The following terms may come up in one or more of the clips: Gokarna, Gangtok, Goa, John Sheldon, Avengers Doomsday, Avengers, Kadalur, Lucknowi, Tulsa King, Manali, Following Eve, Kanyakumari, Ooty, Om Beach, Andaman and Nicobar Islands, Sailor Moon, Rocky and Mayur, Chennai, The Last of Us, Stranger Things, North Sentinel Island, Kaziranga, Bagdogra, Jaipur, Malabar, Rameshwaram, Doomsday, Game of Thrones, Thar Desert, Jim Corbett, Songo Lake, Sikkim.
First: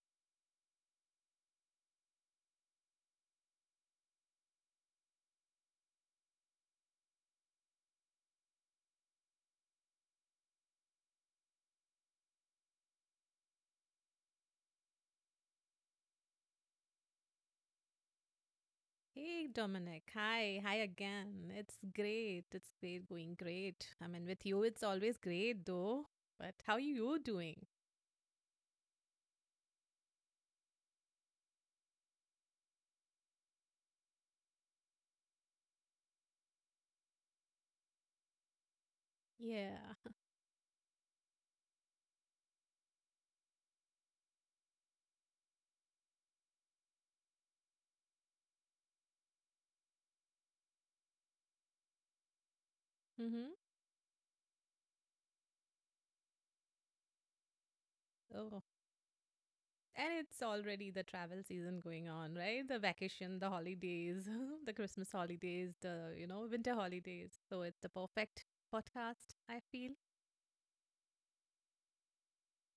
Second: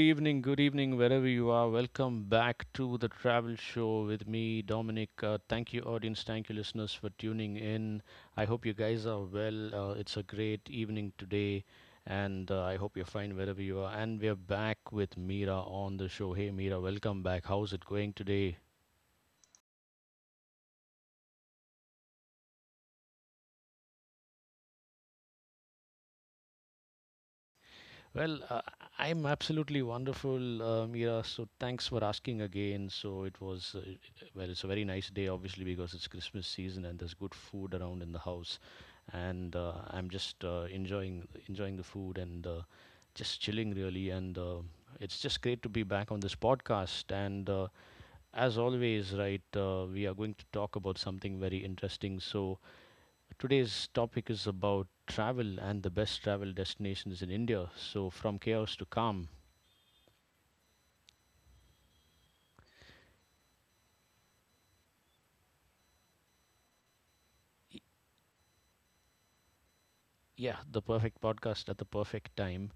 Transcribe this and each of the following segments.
good evening, wherever you are. Welcome back to the travel show with me, Dominic. Thank you, audience. Thank you, listeners, for tuning in. I hope you guys are well. It's a great evening today, and I hope you're fine wherever you are. And we're back with Meera on the show. Hey, Meera, welcome back. How's it going today? Hey Dominic, hi again. It's great going great. I mean, with you, it's always great though. But how you doing? Well, uh, I'm absolutely wonderful, Mira. So thanks for asking again. It's a very nice day, obviously, because it's Christmas season and there's good food around in the house, and Yeah. I'm just enjoying the food, and just chilling really. And it's just great to be back on this podcast. And as always, right, we are going to talk about something very interesting. So Mm-hmm. today's topic is about travel and the best travel destinations in India. So, from Oh, chaos to calm. and it's already the travel season going on, right? The vacation, the holidays, the Christmas holidays, the winter holidays. So it's Y- the perfect podcast, I feel. Yeah, the perfect podcast at the perfect time.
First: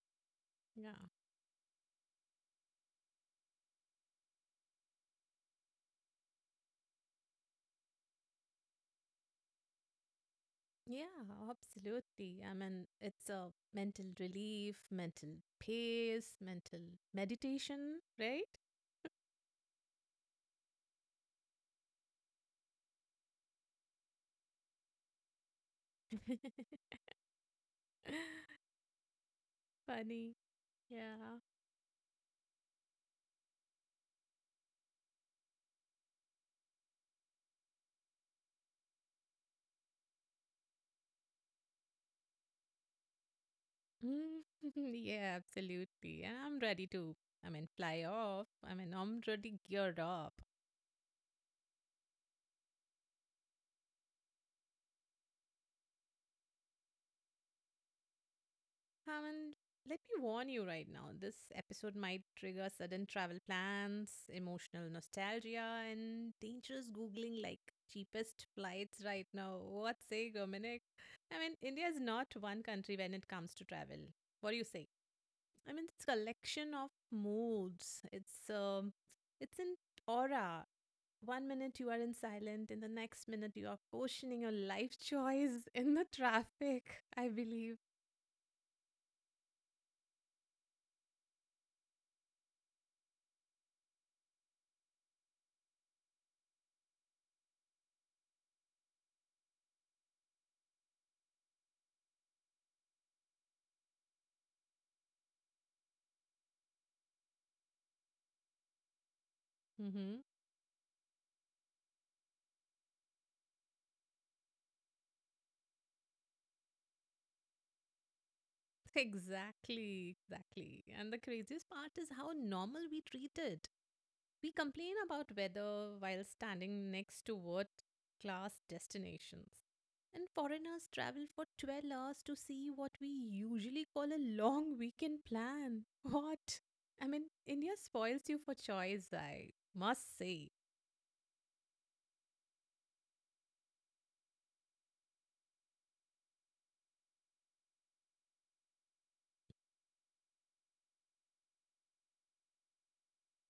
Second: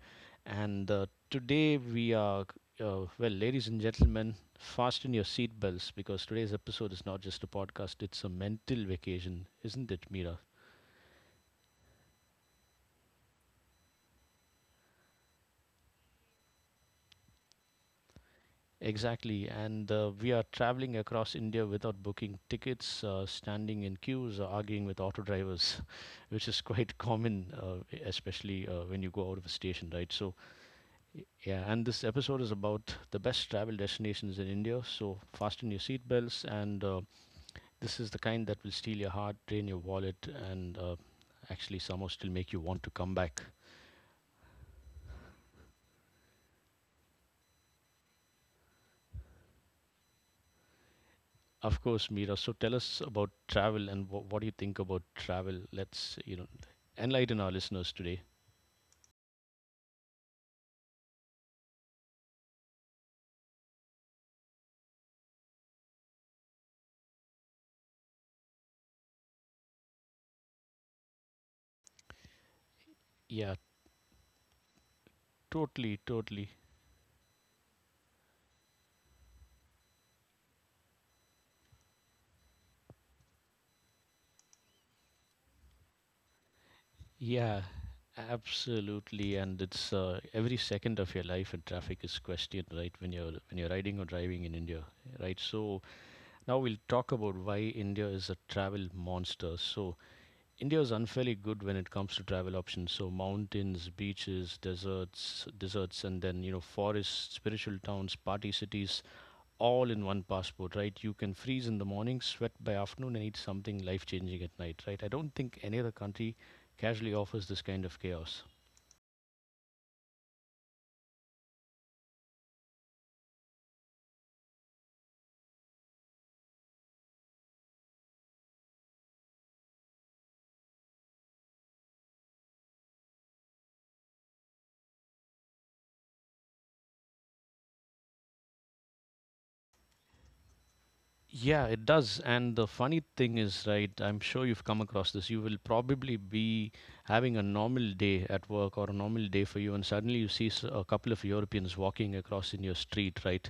And Yeah. Today we are, well, ladies and gentlemen, fasten your seatbelts because today's episode is not just a podcast, it's a mental vacation, isn't it, Mira? Yeah, absolutely. I mean, it's a mental relief, mental pace, mental meditation, right? Exactly, and we are traveling across India without booking tickets, standing in queues, or arguing with auto drivers, which is quite common, especially when you go out of a station, right? So, Funny. Yeah. yeah, and this episode is about the best travel destinations in India. So, fasten your seatbelts, and this is the kind that will steal your heart, drain your wallet, and actually somehow still make you want to come back. Mm, yeah, absolutely. And I'm ready to, I mean, fly off. I mean, I'm already geared up. Of course, Mira. So tell us about travel, and what do you think about travel? Let's, you know, enlighten our listeners today. I mean, let me warn you right now, this episode might trigger sudden travel plans, emotional nostalgia, and dangerous Googling like cheapest flights right now. What say, Dominic? I mean, India is not one country when it comes Yeah, to travel. What do you say? I mean, totally, it's totally. collection of moods. It's an aura. One minute you are in silent, in the next minute you are questioning your life choice in the traffic. I Yeah, believe. absolutely. And it's every second of your life in traffic is questioned, right? When you're riding or driving in India, right? So now we'll talk about why India is a travel monster. So India is unfairly good when it comes to travel options. So mountains, beaches, deserts, and then, you know, forests, spiritual towns, party cities, all in Mm-hmm. one passport, right? You can freeze in the morning, sweat by afternoon, and eat something life changing at night, right? I don't think any other country casually offers this kind of chaos. Exactly, exactly. And the craziest part is how normal we treat it. We complain about weather while standing next to world class destinations. And foreigners travel for 12 hours to see what we usually call a long weekend plan. What? I mean, India spoils you for choice, I must say. Yeah, it does. And the funny thing is, right, I'm sure you've come across this. You will probably be having a normal day at work or a normal day for you, and suddenly you see a couple of Europeans walking across in your street, right?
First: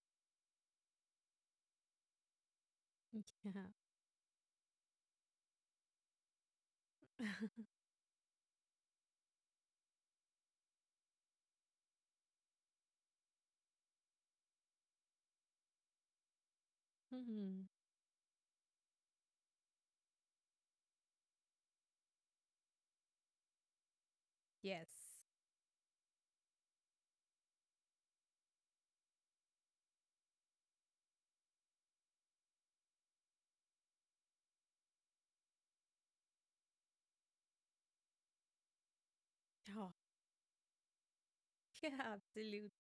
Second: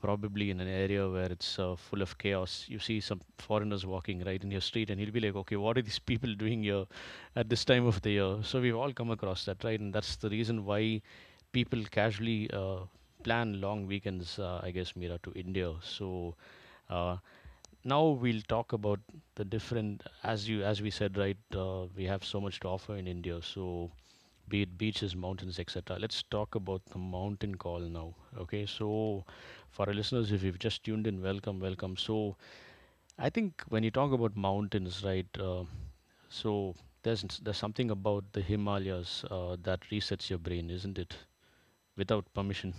Probably in an area where it's full of chaos. You see some Yeah. foreigners walking right in your street, and he'll be like, "Okay, what are these people doing here at this time of the year?" So we've all come across that, right? And that's the reason why people casually plan long weekends, I guess, Meera, to India. So uh, Hmm. now we'll talk about the different, as we said, right? We have so much to offer in India, so be it Yes. beaches, mountains, etc. Let's talk about the mountain call now. Okay, so for our listeners, if you've just tuned in, welcome, welcome. So I think when you talk about mountains, right? So there's something about the Himalayas that Oh, resets your brain, isn't it? yeah, Without absolutely. permission.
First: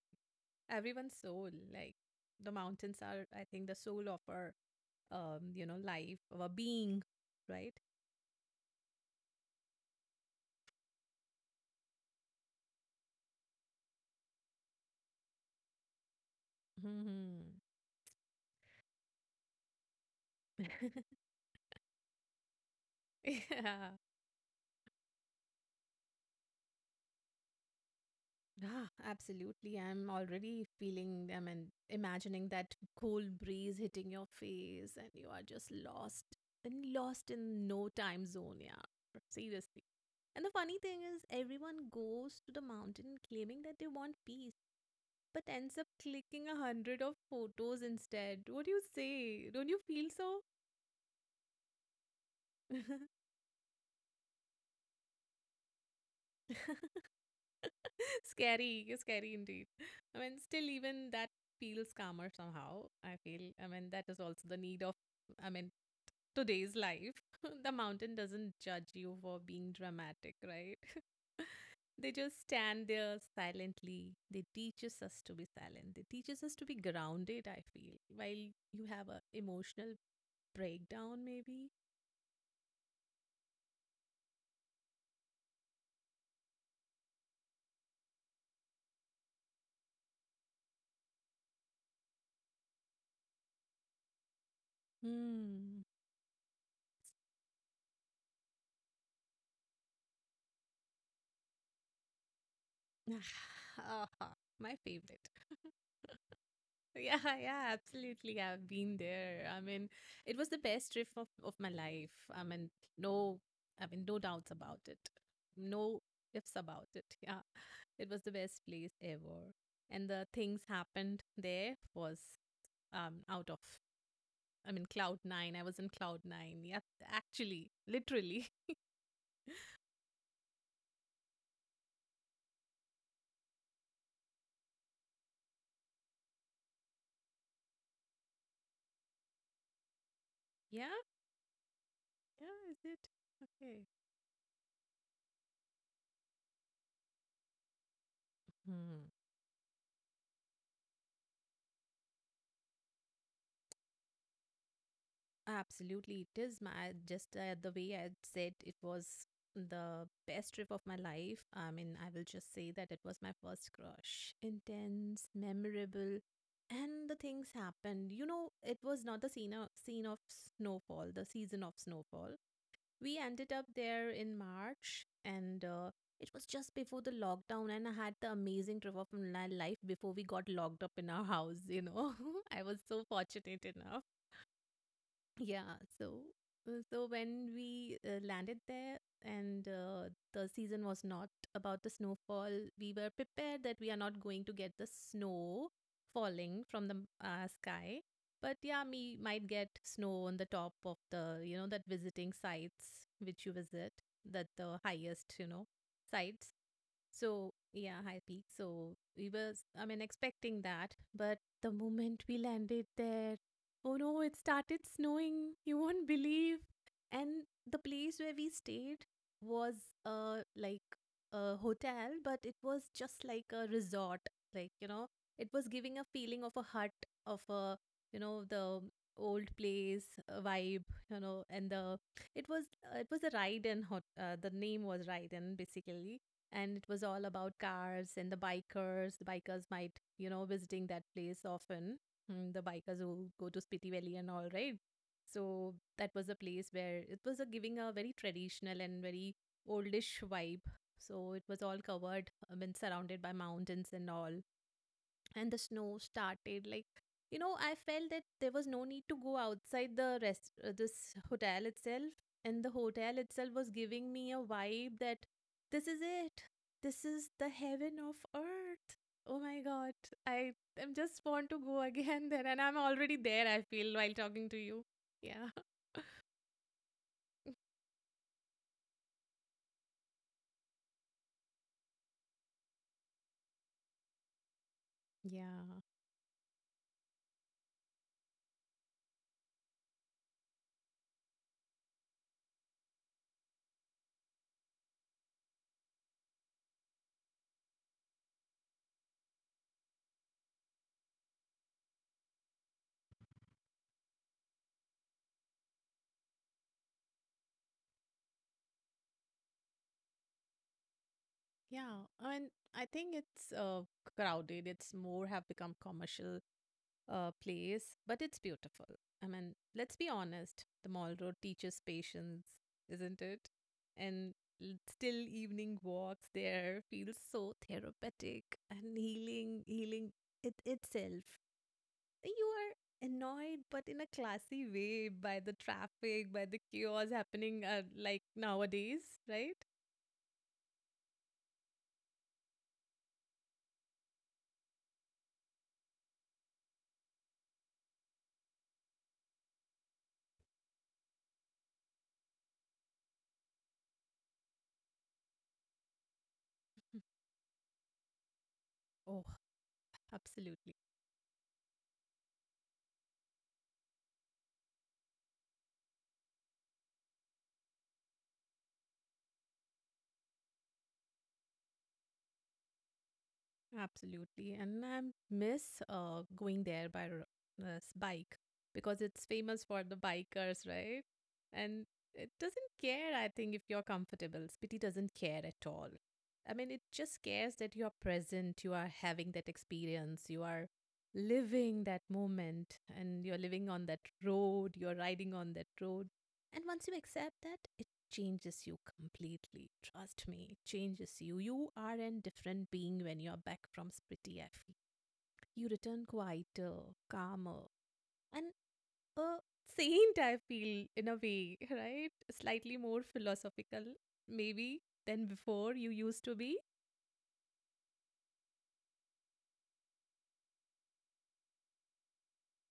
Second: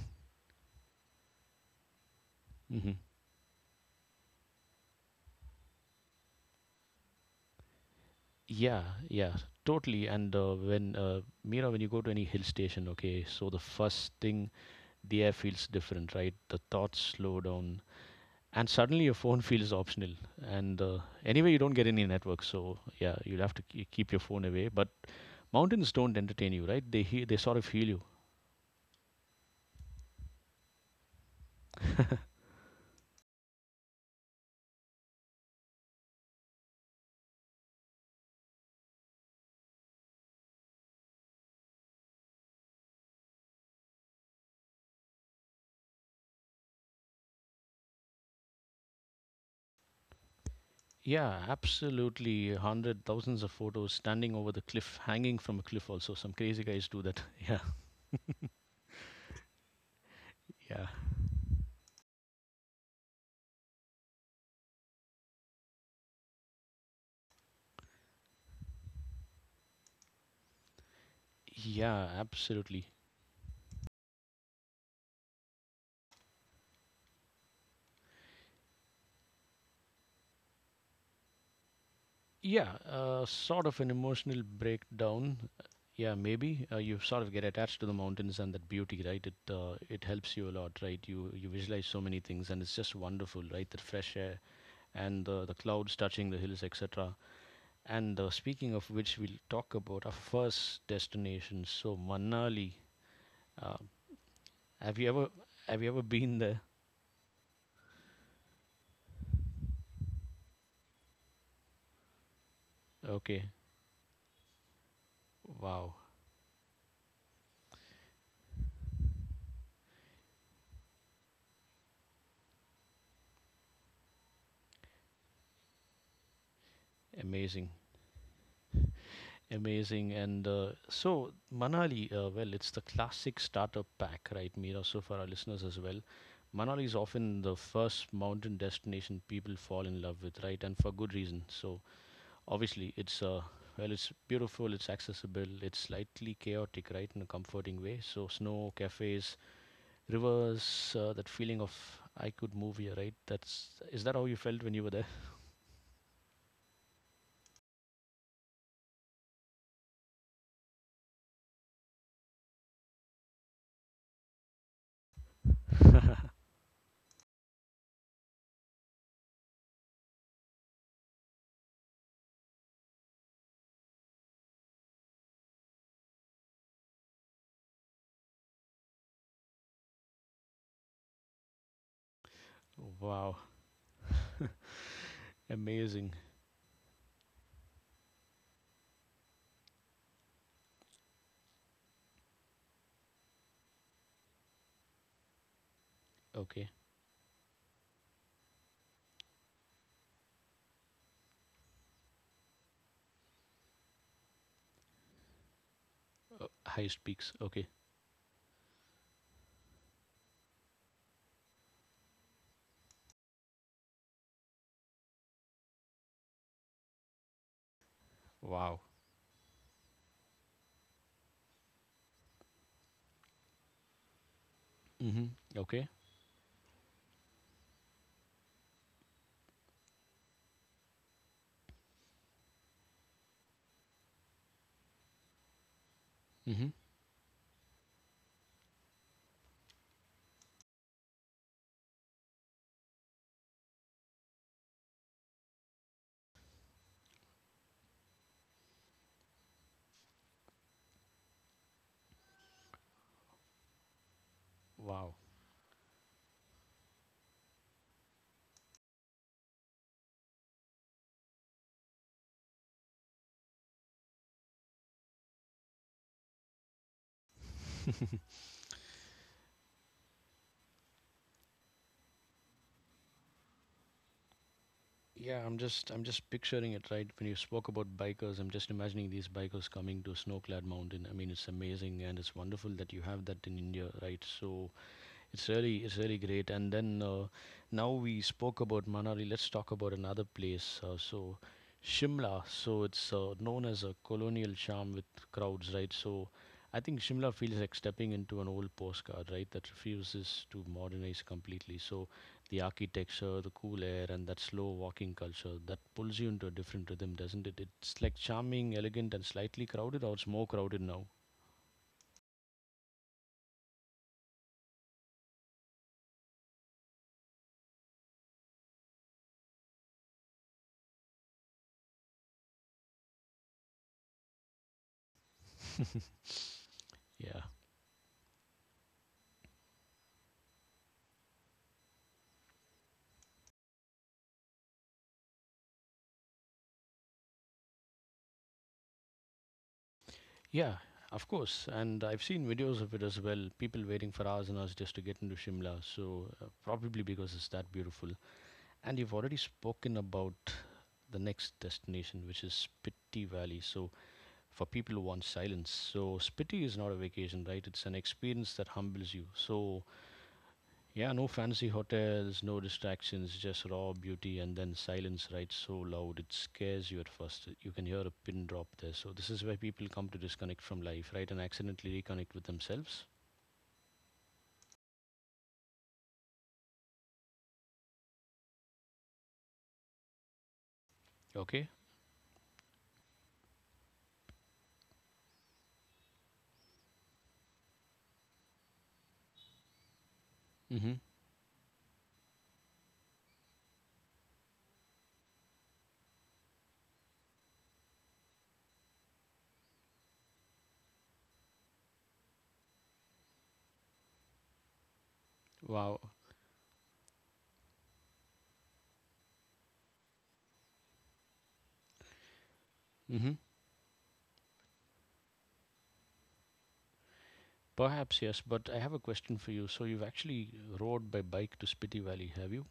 Everyone's soul. Like, the Hmm. mountains are, I think, the soul of our life, our being, right? Yeah, yeah, totally. And when Mira, when you go to any hill station, okay, so the first thing, the air feels different, right? The thoughts slow Hmm. down, and suddenly your phone feels optional. And anyway, you don't get any network, so yeah, you'll have to Yeah. Keep your phone away. But mountains don't entertain you, right? They they sort of heal you. Ah, absolutely. I'm already feeling, I mean, imagining that cool breeze hitting your face and you are just lost and lost in no time zone. Yeah, seriously. And the funny thing is, everyone goes to the mountain claiming that they want peace, but ends up clicking a hundred of photos instead. What do you say? Don't you feel so? Yeah, absolutely. Hundred thousands of photos standing over the cliff, hanging from a cliff also, some crazy guys do that. Yeah. Scary, scary indeed. I mean, still, Yeah, even that feels calmer somehow. I feel, I mean, that is also the need of, I mean, today's life. The mountain doesn't judge you for being dramatic, right? They yeah, just absolutely. stand there silently. They teaches us to be silent. They teaches us to be grounded, I feel, while you have a emotional breakdown, maybe. Yeah, sort of an emotional breakdown. Yeah, maybe you sort of get attached to the mountains and that beauty, right? It it helps you a lot, right? You visualize so many things, and it's just wonderful, right? The fresh air and the Hmm. clouds touching the hills, etc. And speaking of which, we'll talk about our first destination. So Manali. Uh, Ah, my have you favorite. ever have you ever been there? Yeah, yeah, absolutely. I've been there. I mean, it was the best trip of my life. No, Okay, I mean, no doubts about it. wow, No ifs about it. Yeah, it was the best place ever. And the things happened there was out of, I mean, cloud nine. I was in cloud nine. Yeah, amazing. actually, literally. Amazing. And so, Manali, well, it's the classic starter pack, right, Mira? So, for our listeners as well, Manali is often the first mountain destination people fall in love with, right? And Yeah, for good reason. So, yeah, is obviously, it? it's Okay. It's beautiful, it's accessible, it's slightly chaotic, right, in a comforting way. So, snow, cafes, rivers, that feeling of I could move here, right? That's Is that how you felt when you were there? Absolutely, it is my just the way I said it was the best trip of my life. I mean, I will just say that it was my first crush. Intense, memorable, and the things happened. You know, it was not the scene of snowfall, the season of snowfall. We ended up there in March, and it was just before the lockdown. And I had the amazing trip of my life before we got locked up in our house. You know, I was so Wow, fortunate enough. Yeah, amazing. so when we landed there and the season was not about the snowfall, we were prepared that we are not going to get the snow falling Okay, from the sky. But yeah, we might get snow on the top of the that visiting sites which you visit, that the highest sites. highest peaks. So, Okay, yeah, high peak. So, we were, I mean, expecting that. But the moment we landed there, oh no, it started snowing. You won't believe. And the place where we wow. stayed was like a hotel, but it was just like a resort. Like, it Mm-hmm. was Okay. giving a feeling of a hut, of a the old place vibe, and it was, it was a ride and hot, the name was ride and, basically, Mm-hmm. and it was all about cars and the bikers. The bikers might, visiting that place often. The bikers who go to Spiti Valley and all, right? So that was a place where it was a giving a very traditional and very oldish vibe. So it was all covered, I mean, surrounded by mountains and all, Wow. and the snow started like I felt that there was no need to go outside the rest this hotel itself. And the hotel itself was giving me a vibe that this is it. This is the heaven of earth. Oh my god, I am just want to go again there, and I'm already there, I feel, while talking to you. Yeah, Yeah, I'm just picturing it right when you spoke about bikers. I'm just imagining these bikers coming to a snow-clad mountain. I mean, it's amazing and it's wonderful that you have that in India, right? So it's yeah. really, it's really great. And then now we spoke about Manali. Let's talk about another place. Shimla. So it's known as a colonial charm with crowds, right? So I think Shimla feels like stepping into an old postcard, right, that refuses to modernize completely. So the architecture, the cool air, and that slow walking culture that pulls you into a different rhythm, doesn't it? It's like charming, elegant, and slightly crowded, or it's more crowded now. yeah. I mean, I think it's crowded. It's more have become commercial place, but it's beautiful. I mean, let's be honest, the mall road teaches patience, isn't it? And still evening walks there feels Yeah. so therapeutic and healing, healing it itself. You are annoyed, but in a classy way, by the traffic, by the chaos happening like nowadays, right? Yeah, of course. And I've seen videos of it as well. People waiting for hours and hours just to get into Shimla. So, probably because it's that beautiful. And you've already spoken about the next destination, which is Spiti Valley. So, for people who want silence, so Spiti is not a vacation, right? It's an experience that humbles you. Oh, So, absolutely. yeah, no fancy hotels, no distractions, just raw beauty and then silence, right? So loud it scares you at first. You can hear a pin drop there. So this is where people come to disconnect from life, right, and accidentally reconnect with themselves. Absolutely. And I miss going there by this bike because it's famous for the bikers, right? Okay? And it doesn't care, I think, if you're comfortable. Spiti doesn't care at all. I mean, it just cares that you are present, you are having that experience, you are Mm-hmm. living that moment, and you're living on that road, you're riding on that road. And once you accept that, it changes you completely. Trust me, it changes you. You are a different being when you're back from Spriti, I feel. You Wow. return quieter, calmer, and a saint, I feel, in a way, right? Slightly more Mm-hmm. philosophical, maybe, than before you used to be. Perhaps yes, but I have a question for you. So you've actually rode by bike to Spiti Valley, have you?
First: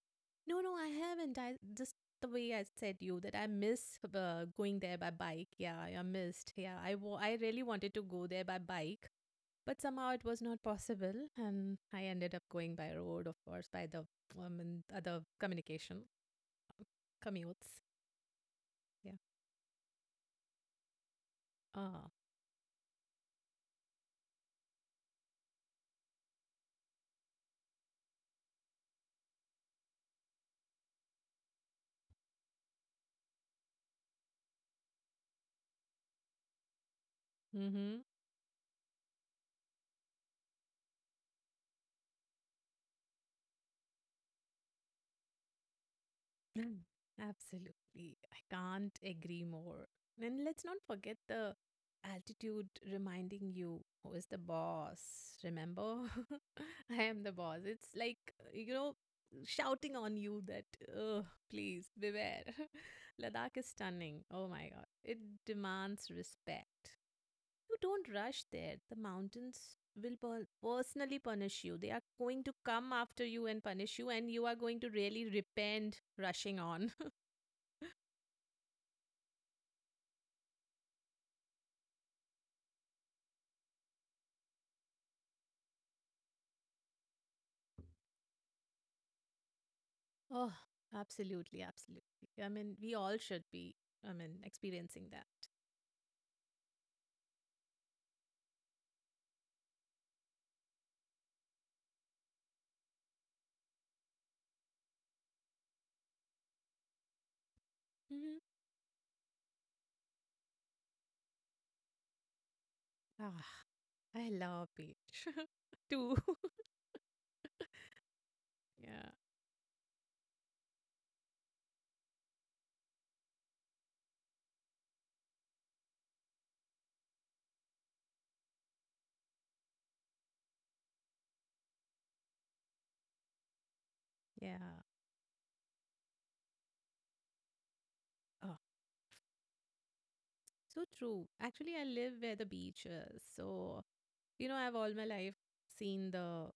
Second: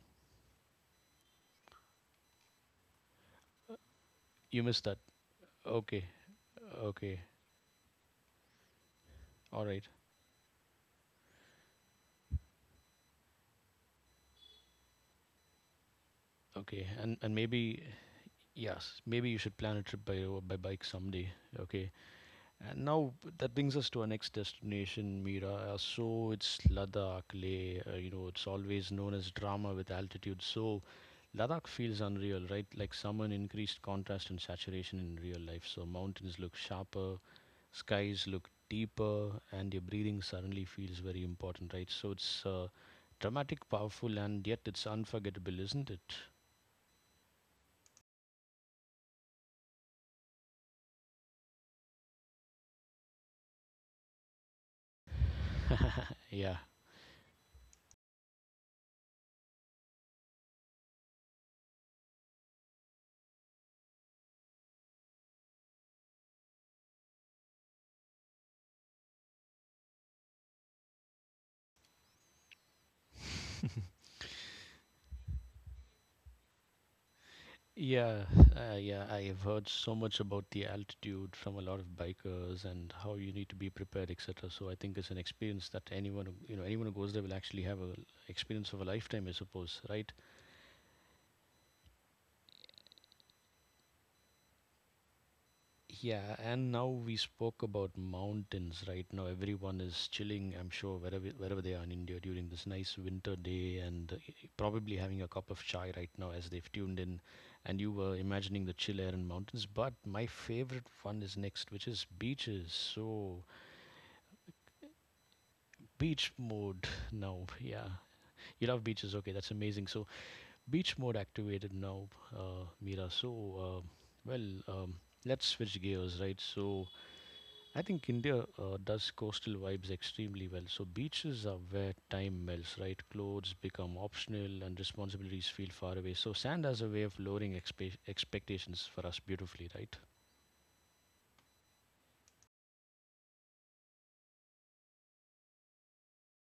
No, no, I haven't. I just the way I said you that I miss You going missed there that. by bike. Yeah, I Okay, missed. Yeah, okay. I really wanted to go there by bike. All But right. somehow it was not possible, and I ended up going by road, of course, by the and other communication Okay. And commutes. maybe yes, Yeah. maybe you should plan a trip by bike someday. Okay. Ah. And now that brings us to our next destination, Mira. So it's Ladakh, Leh. You know, it's always known as drama with altitude. So Ladakh feels unreal, right? Like summer in increased contrast and saturation in real life. So mountains look sharper, Mm-hmm. skies look deeper, and your breathing suddenly feels very important, right? So it's dramatic, powerful, and yet it's unforgettable, isn't it? Mm. Absolutely. I can't agree more. And let's not forget the altitude reminding you who is the boss. Remember, Yeah. I am the boss. It's like, you know, shouting on you that, oh, please beware. Ladakh is stunning. Oh my God. It demands respect. You don't rush there. The mountains will personally punish you. They are going to come after you and punish you, and you are going to really repent rushing on. Yeah, yeah, I have heard so much about the altitude from a lot of bikers and how you need to be prepared, etc. So I think it's an experience that anyone, you know, anyone who goes there will actually have a experience of a lifetime, I suppose, right? Oh, absolutely. Absolutely. I mean, we all should be, I mean, experiencing that. Yeah, and now we spoke about mountains. Right now, everyone is chilling. I'm sure wherever they are in India during this nice winter day, and probably having a cup of chai right now as they've tuned in. And you were Mhm. imagining the chill air and mountains. But my favorite one is next, which is beaches. Ah, So I love beach too. beach mode now. Yeah, you love Yeah. beaches. Okay, that's amazing. So beach mode activated now, Mira. Uh, well, um, let's switch gears, right? So I think India does coastal vibes extremely well. So beaches are where time melts, right? Clothes become Yeah. optional and responsibilities feel far away. So sand has a way of lowering expectations for us beautifully, right? So true. Actually, I live where the beach is. So, I've all my life seen the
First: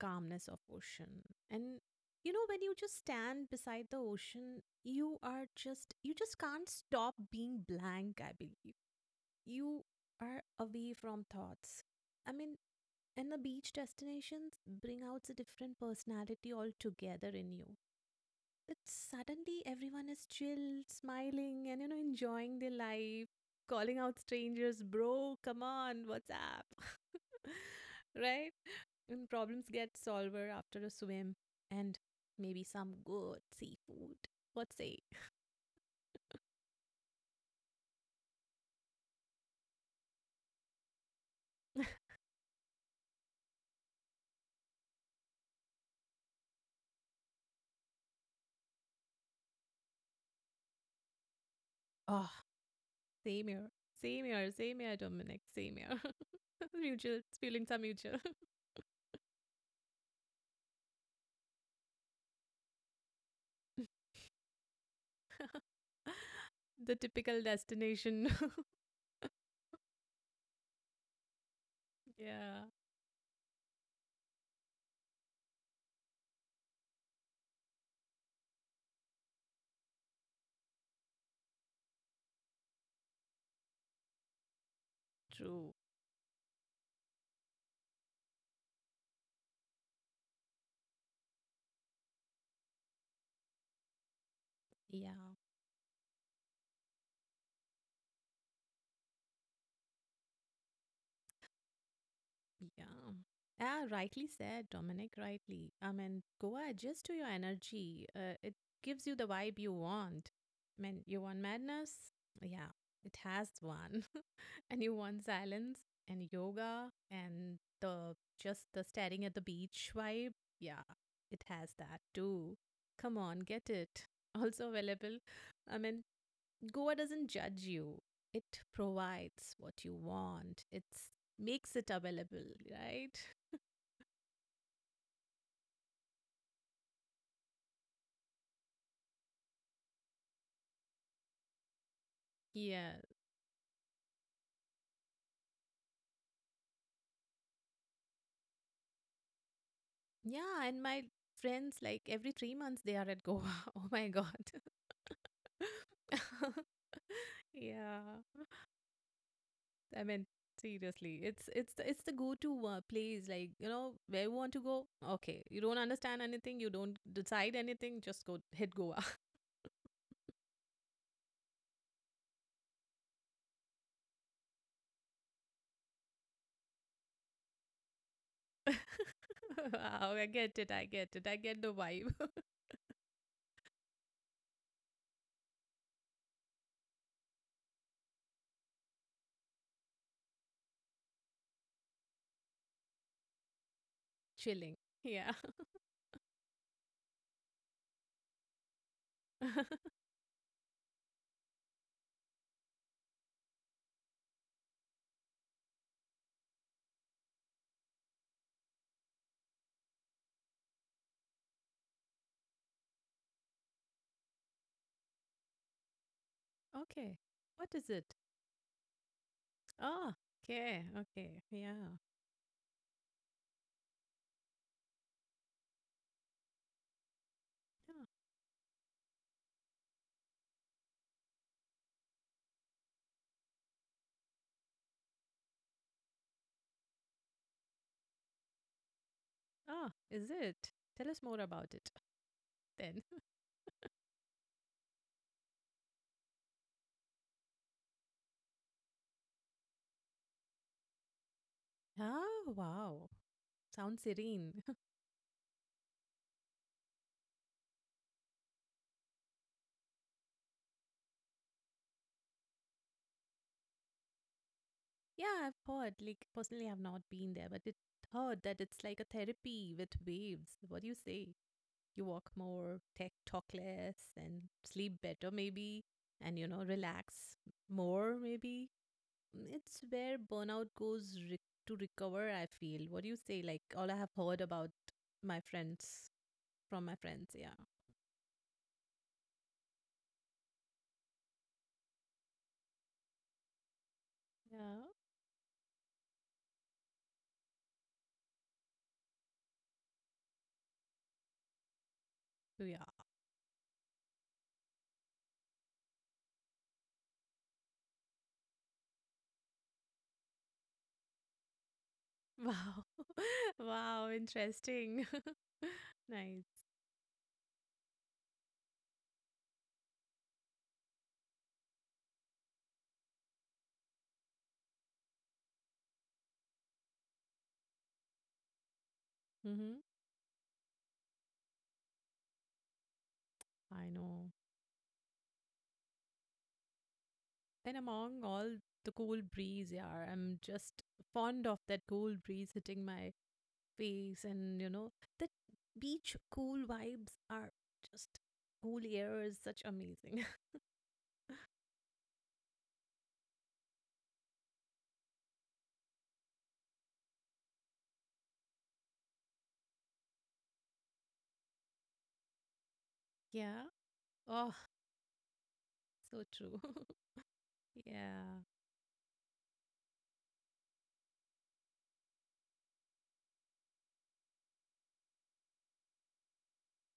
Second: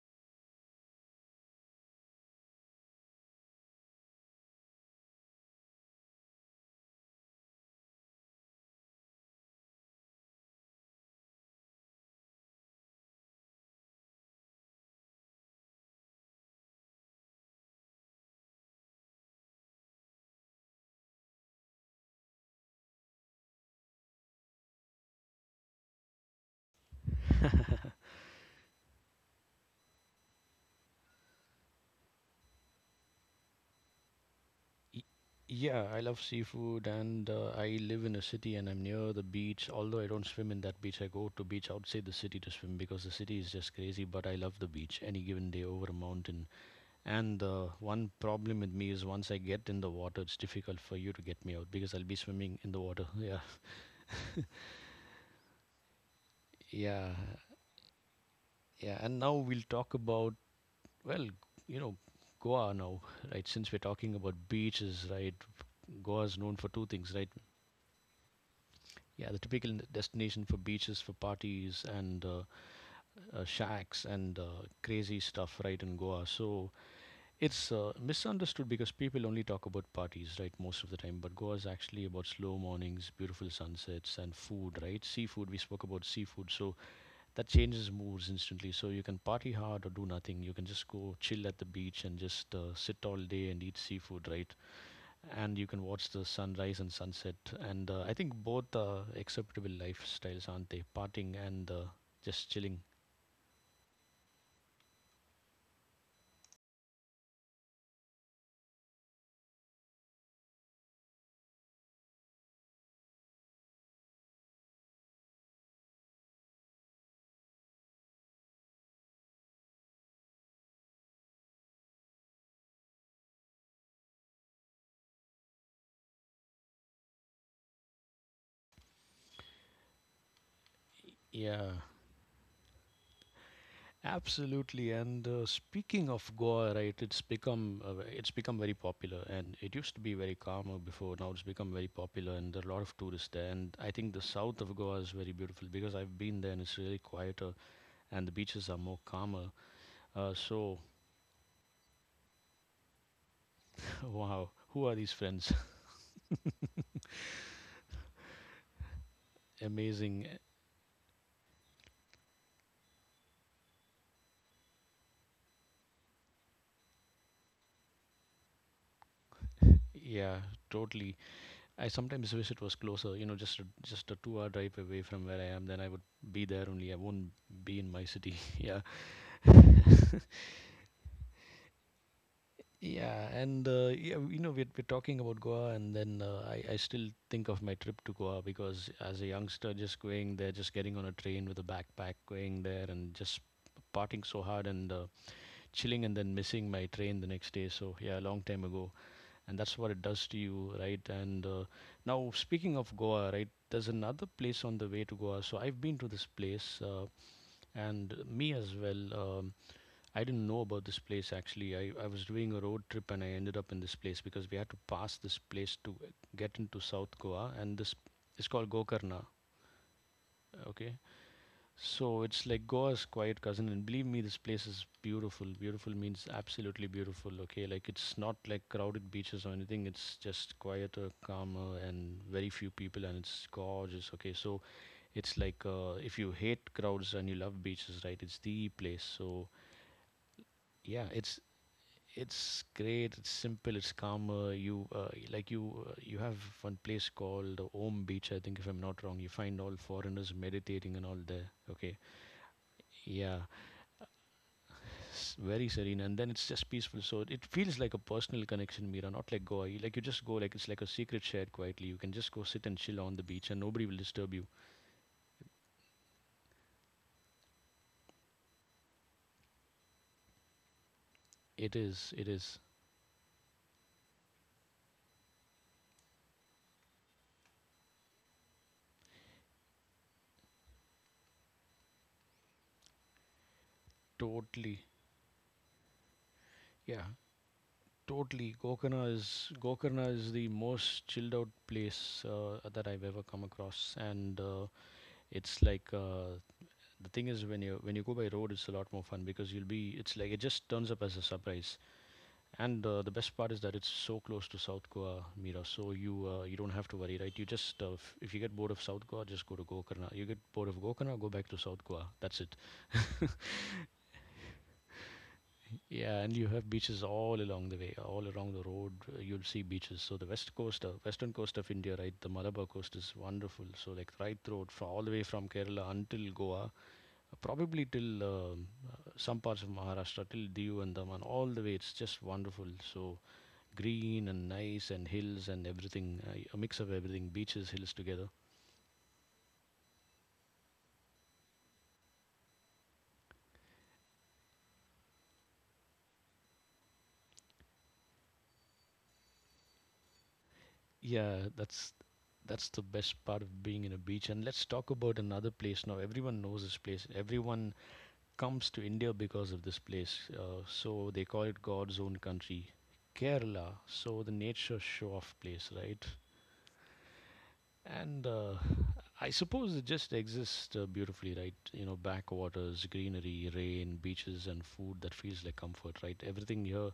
calmness of ocean. And when you just stand beside the ocean, you just can't stop being blank, I believe. You are away from thoughts. I mean, and the beach destinations bring out a different personality altogether in you that suddenly everyone is chill, smiling, and enjoying their life, calling out strangers, bro, come on, what's up? Right? And problems get solved after a swim and maybe some good seafood. What say? Y- Yeah, I love seafood. And I live in a city and I'm near the beach. Although I don't swim in that beach, I go to beach outside the city to swim because the city is just crazy, but I love the beach any given day over a mountain. And the one problem with me is once I get in the water, it's difficult for you to get me out because I'll be Oh, swimming in the water. Yeah. same here. Same here, same here, Dominic, same here. Yeah. Mutual, feelings are mutual. Yeah. And now we'll talk about, well, you know, Goa now, right? Since we're talking about beaches, right? Goa is known for two The things, right? typical destination. Yeah, the typical destination for beaches, for parties, and Yeah, shacks and crazy stuff, right, in Goa. So it's misunderstood because people only talk about parties, right, most of the time. But Goa is actually about slow mornings, beautiful sunsets, and food, right? Seafood, we true. spoke about seafood. So that changes moods instantly. So you can party hard or do nothing. You can just go chill at the beach and just sit all day and eat seafood, right? Yeah. And you can watch the sunrise and sunset. And I think both are acceptable lifestyles, aren't they? Partying and just chilling. Yeah. Ah, rightly said, Dominic, rightly. I mean, Goa adjusts to your energy. It gives you the vibe you want. I mean, you want madness? Yeah, it has one. And you want silence and yoga and the just the staring at the beach vibe? Yeah, it has that too. Come on, get it. Also available. I mean, Goa doesn't judge you. It provides what you want. It makes it available, right? Absolutely, and speaking of Goa, right, it's become very popular, and it used to be very calmer before. Now it's become very popular, and there are a lot Yeah. of tourists there. And I think the south of Goa is very beautiful because I've been there, and it's really quieter, and the beaches are more calmer. Uh, Yeah, so, and my friends, like, every 3 months they are at Goa. Oh my god. wow, who are these friends? Yeah. I mean, Amazing. seriously, it's the go-to place, like, where you want to go. Okay, you don't understand anything, you don't decide anything, just go hit Goa. Yeah, totally. I sometimes wish it was closer. You know, just a two-hour drive away from where I am. Then I would be there only. I won't be in my city. yeah. Wow, I get it, I get it, I get the vibe. You know, we're talking about Goa, and then I still think of my trip to Goa because as a youngster, just going there, just getting on a train with a backpack, going there, and just partying so hard Chilling, and yeah. chilling, and then missing my train the next day. So, yeah, a long time ago. And that's what it does to you, right? And Now, speaking of Goa, right, there's another place on the way to Goa. So, I've been to this place, and me as well. I didn't know about this place actually. I was doing a road trip and I ended up in this place because we had to pass this place to get into South Okay. Goa, What and is this it? is called Gokarna. Ah, okay, Okay. okay. Yeah. So it's like Goa's quiet cousin, and believe me, this place is beautiful. Beautiful means absolutely beautiful, okay? Like, Yeah. it's not like crowded beaches or anything. It's just quieter, calmer, and very few people, and it's gorgeous, okay? So it's like if you hate crowds and you love beaches, right? It's the place. So Ah, is it? yeah, Tell us it's more about it It's then. great. It's simple. It's calmer. You like you you have one place called Om Beach, I think, if I'm not wrong. You find all foreigners meditating and all there. Okay, Oh, wow. yeah, Sounds serene. s very serene, and then it's just peaceful. So it feels like a personal connection, Mira, not like Goa. Like you just go, like it's like a secret shared quietly. You can just go sit and chill on the beach, and nobody will disturb you. Yeah, I've heard, like, personally, I've not been there, but it heard that it's like a therapy with waves. What do you say? It You is. It walk is more, tech talk less, and sleep better, maybe, and, relax more, maybe. It's where burnout goes to recover, I feel. What do you say? Like, all I have heard totally. my friends, from my Yeah. friends, yeah. Totally. Gokarna is the most chilled out place that I've ever come across, and Yeah. it's like the thing is, when you go by road, it's a lot more fun because you'll be it's like it just turns up as a surprise. Yeah. And The best part is that it's so close to South Goa, Mira, so you don't have to worry, right? You just If you get bored of South Goa, just go to Gokarna. You get bored of Gokarna, go back to South Goa. That's it. Wow. Wow. Interesting. Yeah, and Nice. you have beaches all along the way, all along the road. You'll see beaches. So the west coast, western coast of India, right? The Malabar coast is wonderful. So, like right through, from all the way from Kerala until Goa, probably till some parts of Mm-hmm. Maharashtra, till Diu and Daman, all the way. It's just wonderful. So I green know. and nice and hills and everything, a mix of everything, beaches, And hills among together. all the cool breeze, yeah, I'm just fond of that cool breeze hitting my face, that beach cool vibes are just cool air is such amazing. Yeah, that's the best part of being in a beach. And let's talk about another place now. Everyone knows this place. Everyone comes to India because of this place. So they call it God's own country, Yeah. Kerala. So the Oh, nature show off place, right? so true. And Yeah. I suppose it just exists beautifully, right? You know, backwaters, greenery, rain, beaches, and food that feels like comfort, right? Everything here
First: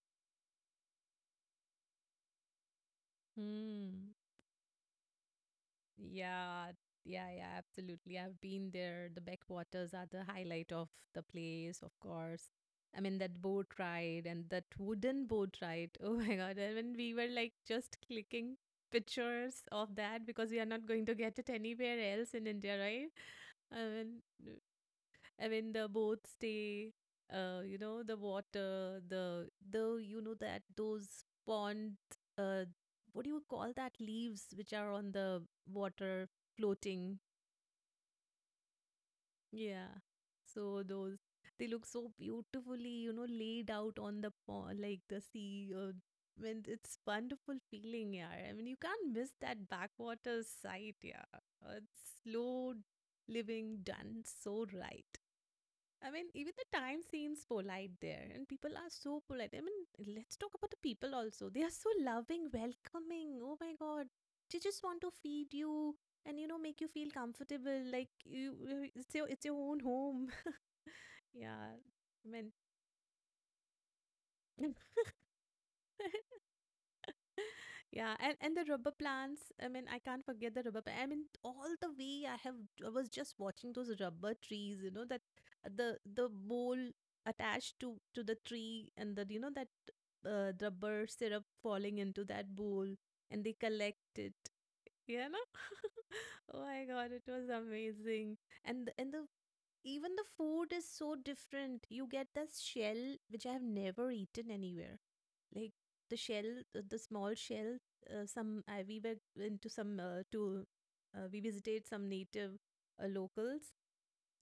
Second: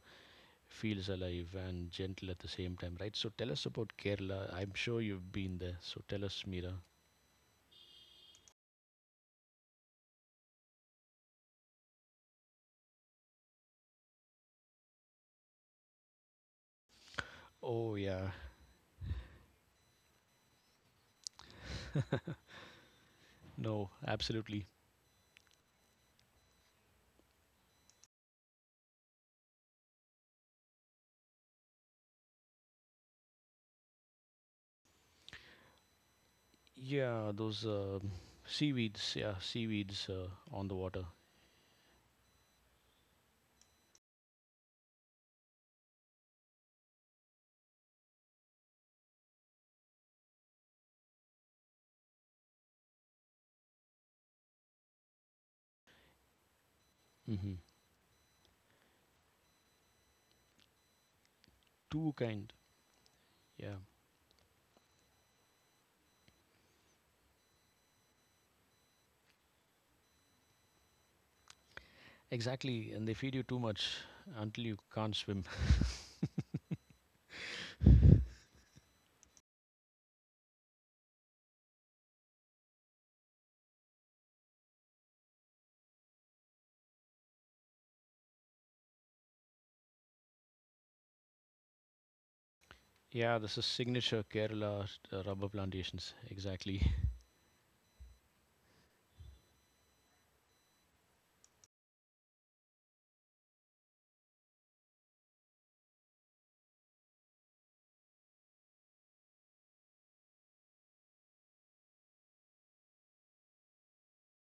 feels alive and gentle at the same time, right? So tell us about Hmm. Kerala. I'm sure you've been there. So tell us, Yeah. Mira. Yeah, yeah, absolutely. I've been there. The backwaters are the highlight of the place, of course. I mean, that boat ride and that wooden boat ride. Oh my God. And when we were like Oh, just yeah. clicking pictures of that because we are not going to get it anywhere else in India, right? I No, mean, absolutely. I mean, the boat stay, you know, the water, the you know that those pond, uh, what do you call that? Leaves which are on the water floating. Yeah, those seaweeds. Yeah. On the So water. those they look so beautifully, you know, laid out on the pond, like the sea. When it's wonderful feeling, yeah. I mean, you can't miss that backwater sight, yeah. It's slow living done so right. I mean, even the time seems Hmm. polite there, and people are so polite. I mean, let's talk about the people also. They are so Too kind. loving, welcoming. Oh my Yeah, God. They just want to feed you and, you know, make you feel comfortable. Like it's it's your own home. Yeah. I mean, exactly. And they feed you too much until you can't swim. Yeah, and the rubber plants. I mean, I can't forget the rubber. I mean, all the way I have. I was just watching those rubber trees. You know that the bowl attached to the tree, and the you know that rubber syrup falling into that bowl, Yeah, and they this is collect signature it. Kerala You rubber know. plantations. Oh Exactly. my God, it was amazing. And the even the food is so different. You get this shell which I have never eaten anywhere. Like the shell, the small shell. We were into some to we visited some native locals.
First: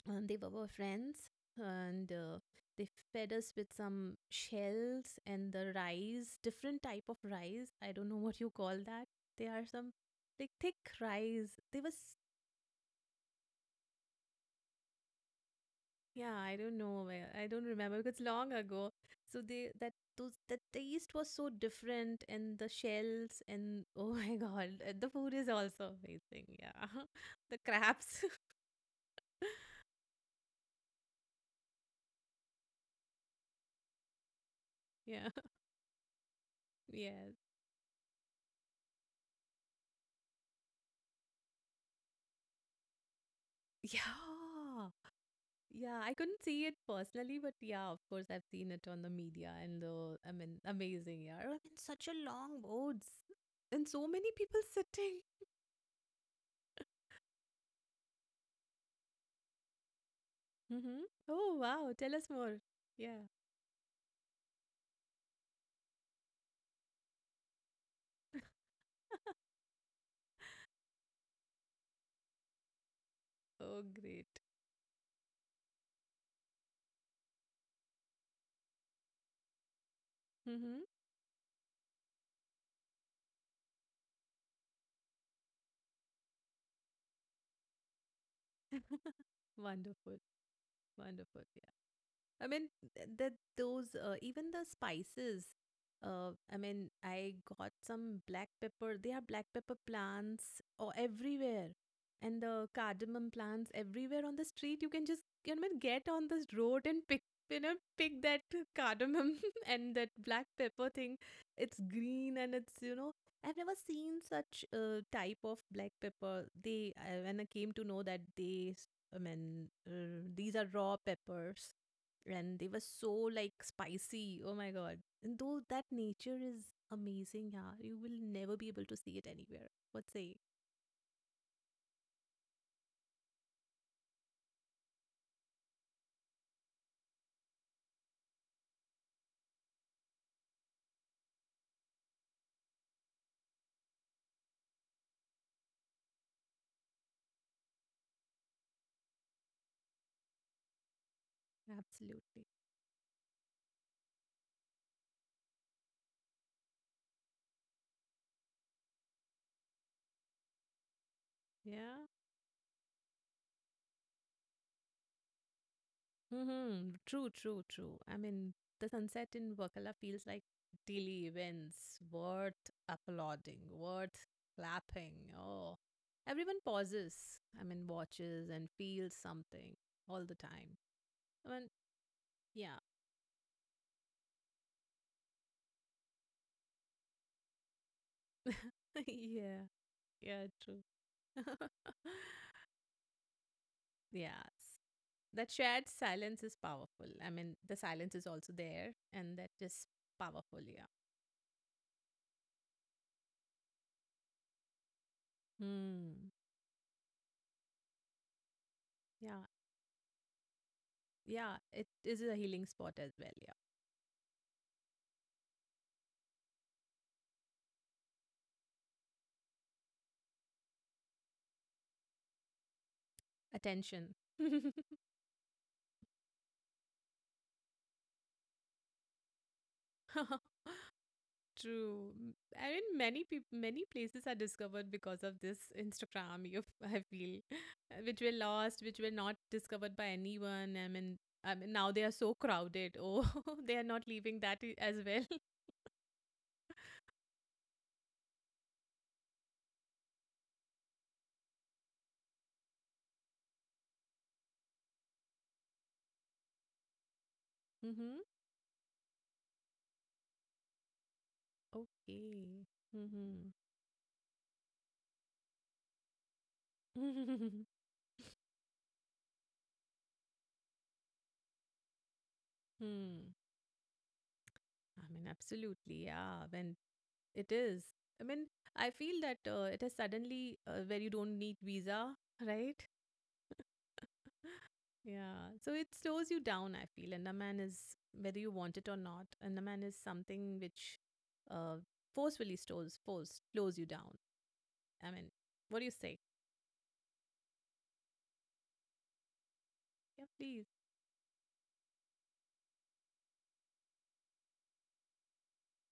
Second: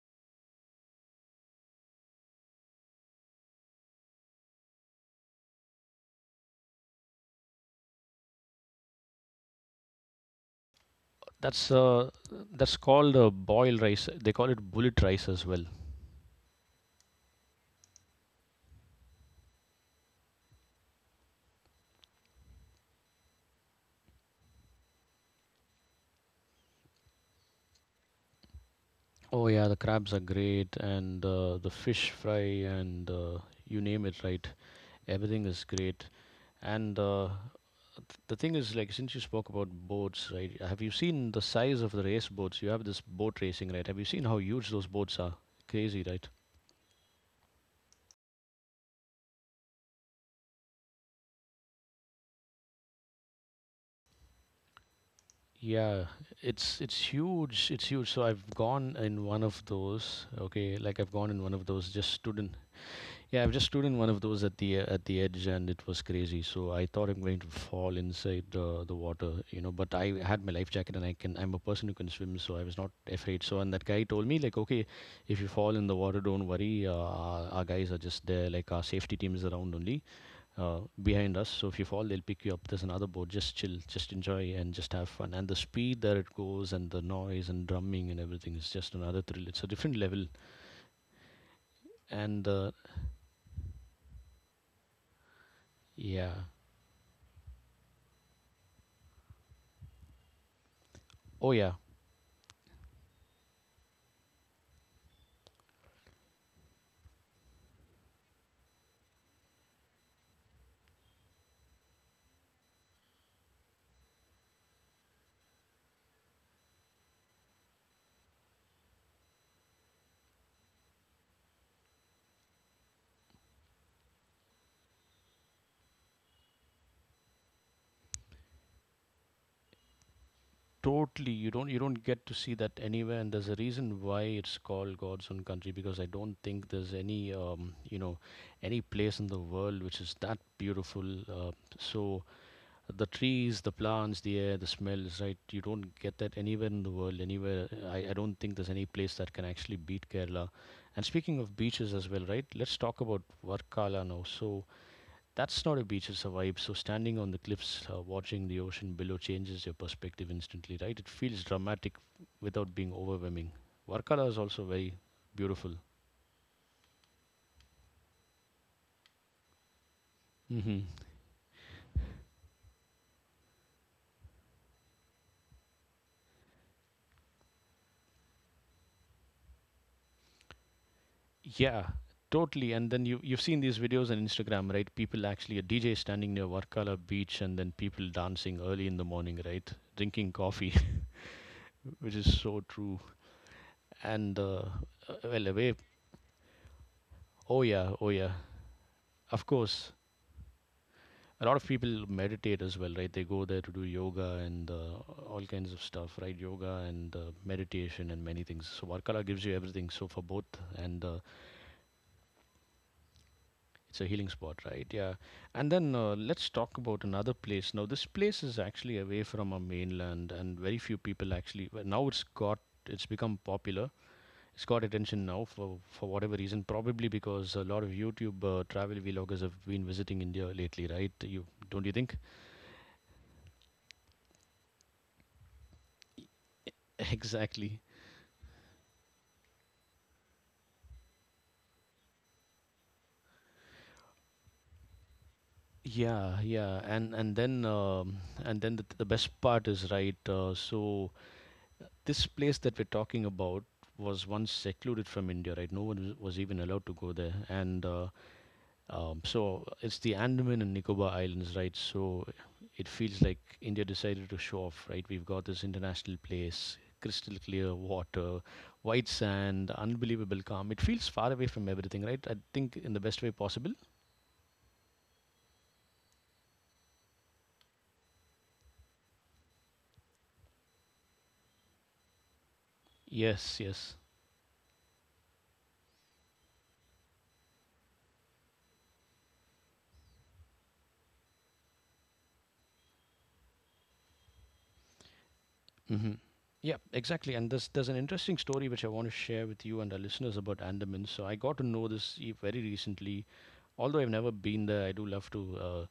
And they were our friends, and they fed us with some shells and the rice, different type of rice. I don't know what you call that. They are some like thick rice. That's They were. uh, that's called boil rice. They call it bullet rice as well. Yeah, I don't know. I don't remember because long ago. So they that those the taste was so different and the shells and oh my God, the food is also amazing. Yeah. The crabs. Oh yeah, the crabs are great, and the fish fry, and you name it, right? Yeah. Everything is great. And Yes. The thing is, like, since you spoke about boats, right? Have you seen the size of the race boats? You have this boat racing, right? Have you seen how huge those Yeah. boats are? Yeah, Crazy, I right? couldn't see it personally, but yeah, of course I've seen it on the media and the I mean amazing, yeah. I mean such a long boats and so many people sitting. Yeah, it's huge. It's huge. So I've gone in one of those. Okay, like Mm-hmm. I've gone in one Oh of those. wow, Just tell us stood in. more. Yeah. Yeah, I've just stood in one of those at the edge, and it was crazy. So I thought I'm going to fall inside the water, you know. But I had my life jacket, and I can. I'm a person who can swim, so I was not afraid. So, and Oh that guy told great. me like, okay, if you fall in the water, don't worry. Our guys are just there, like our safety team is around only, Mm-hmm. Behind us. So if you fall, they'll pick you up. There's another boat. Just chill, just enjoy, and just have fun. And the speed that it goes, and the noise and drumming and everything is just another thrill. It's a different Wonderful, level, wonderful. Yeah. I and mean, that those even the spices. Yeah. I mean, I got some black pepper. They are black pepper plants or Oh everywhere, yeah, and the cardamom plants everywhere on the street. You can just you know get on this road and pick you know pick that cardamom and that black pepper thing. It's green and it's you know I've never seen such type of black pepper. They when I came to know that I mean, these are raw peppers and they were so like spicy. Oh my God. And though that nature is amazing, yeah, you will never be able to see it anywhere. What say? totally, you don't get to see that anywhere, and there's a reason why it's called God's own country, because I don't think there's any, you know, any place in the world which is that beautiful. Uh, so the trees, the plants, the air, the smells, right? You don't get that anywhere in the world. Anywhere, I don't think there's any place that can actually beat Kerala. And speaking of beaches as well, Absolutely. right? Let's talk about Varkala now. So that's not a beach, it's a vibe. So, standing on the cliffs, watching the ocean below changes your perspective instantly, right? It feels dramatic Yeah. without being overwhelming. Varkala is also very beautiful. Mm-hmm. True, true, true. I mean, the sunset in Wakala feels like Hmm. daily events worth applauding, worth clapping. Oh, everyone pauses. I mean, watches and feels something all the time. I mean, Yeah, totally. yeah, And then you've seen these videos on Instagram, right? People actually, a DJ standing near Varkala beach and then people dancing early in the morning, yeah, right? Drinking yeah, coffee, true. which is so true. And, Yeah, uh, well, that away. shared silence is powerful. I mean, Oh, the yeah, oh, silence is yeah. also there, and Of that is course. powerful. Yeah. A lot of people meditate as well, right? They go there to do yoga and all kinds of stuff, Hmm. right? Yoga and meditation and many things. So Varkala gives Yeah. you everything, so for both, and Yeah. It is a healing spot as well. Yeah. it's a healing spot, right? Yeah, and then let's talk about another place now. This place is actually away from our mainland and very few people actually, well, now it's got, it's become popular, Attention. it's got attention now for whatever reason, probably because a lot of YouTube travel vloggers have been visiting India lately, right? You don't, you True. think? I mean, many places are discovered because of this Instagram. You, I feel, Exactly. which were lost, which were not discovered by anyone. I mean, now they are so crowded. Oh, they are not leaving as well. Yeah, and then the best part is, right. So this place that we're talking about was once secluded from India, right? No one was even allowed to go there, and uh, Mm-hmm. um, so it's the Andaman and Nicobar Islands, right? So Okay. it feels like India decided to show off, right? We've got this international place, crystal Mm-hmm. clear water, white sand, unbelievable calm. It feels far away from everything, right? I think in the best way Hmm. possible. I mean, absolutely. Yeah. When it is, I mean, I feel that it is suddenly where you don't need visa, right? Yes, yes. Yeah. So it slows you down, I feel. And the man is, whether you want it or not, and the man is something which uh, forcefully stores, force, slows you down. I mean, what do you Hmm. say? Yeah, exactly. And there's an interesting story which I want to share with you and our Yeah, listeners about please. Andaman. So I got to know this very recently. Although I've never been there, I do love to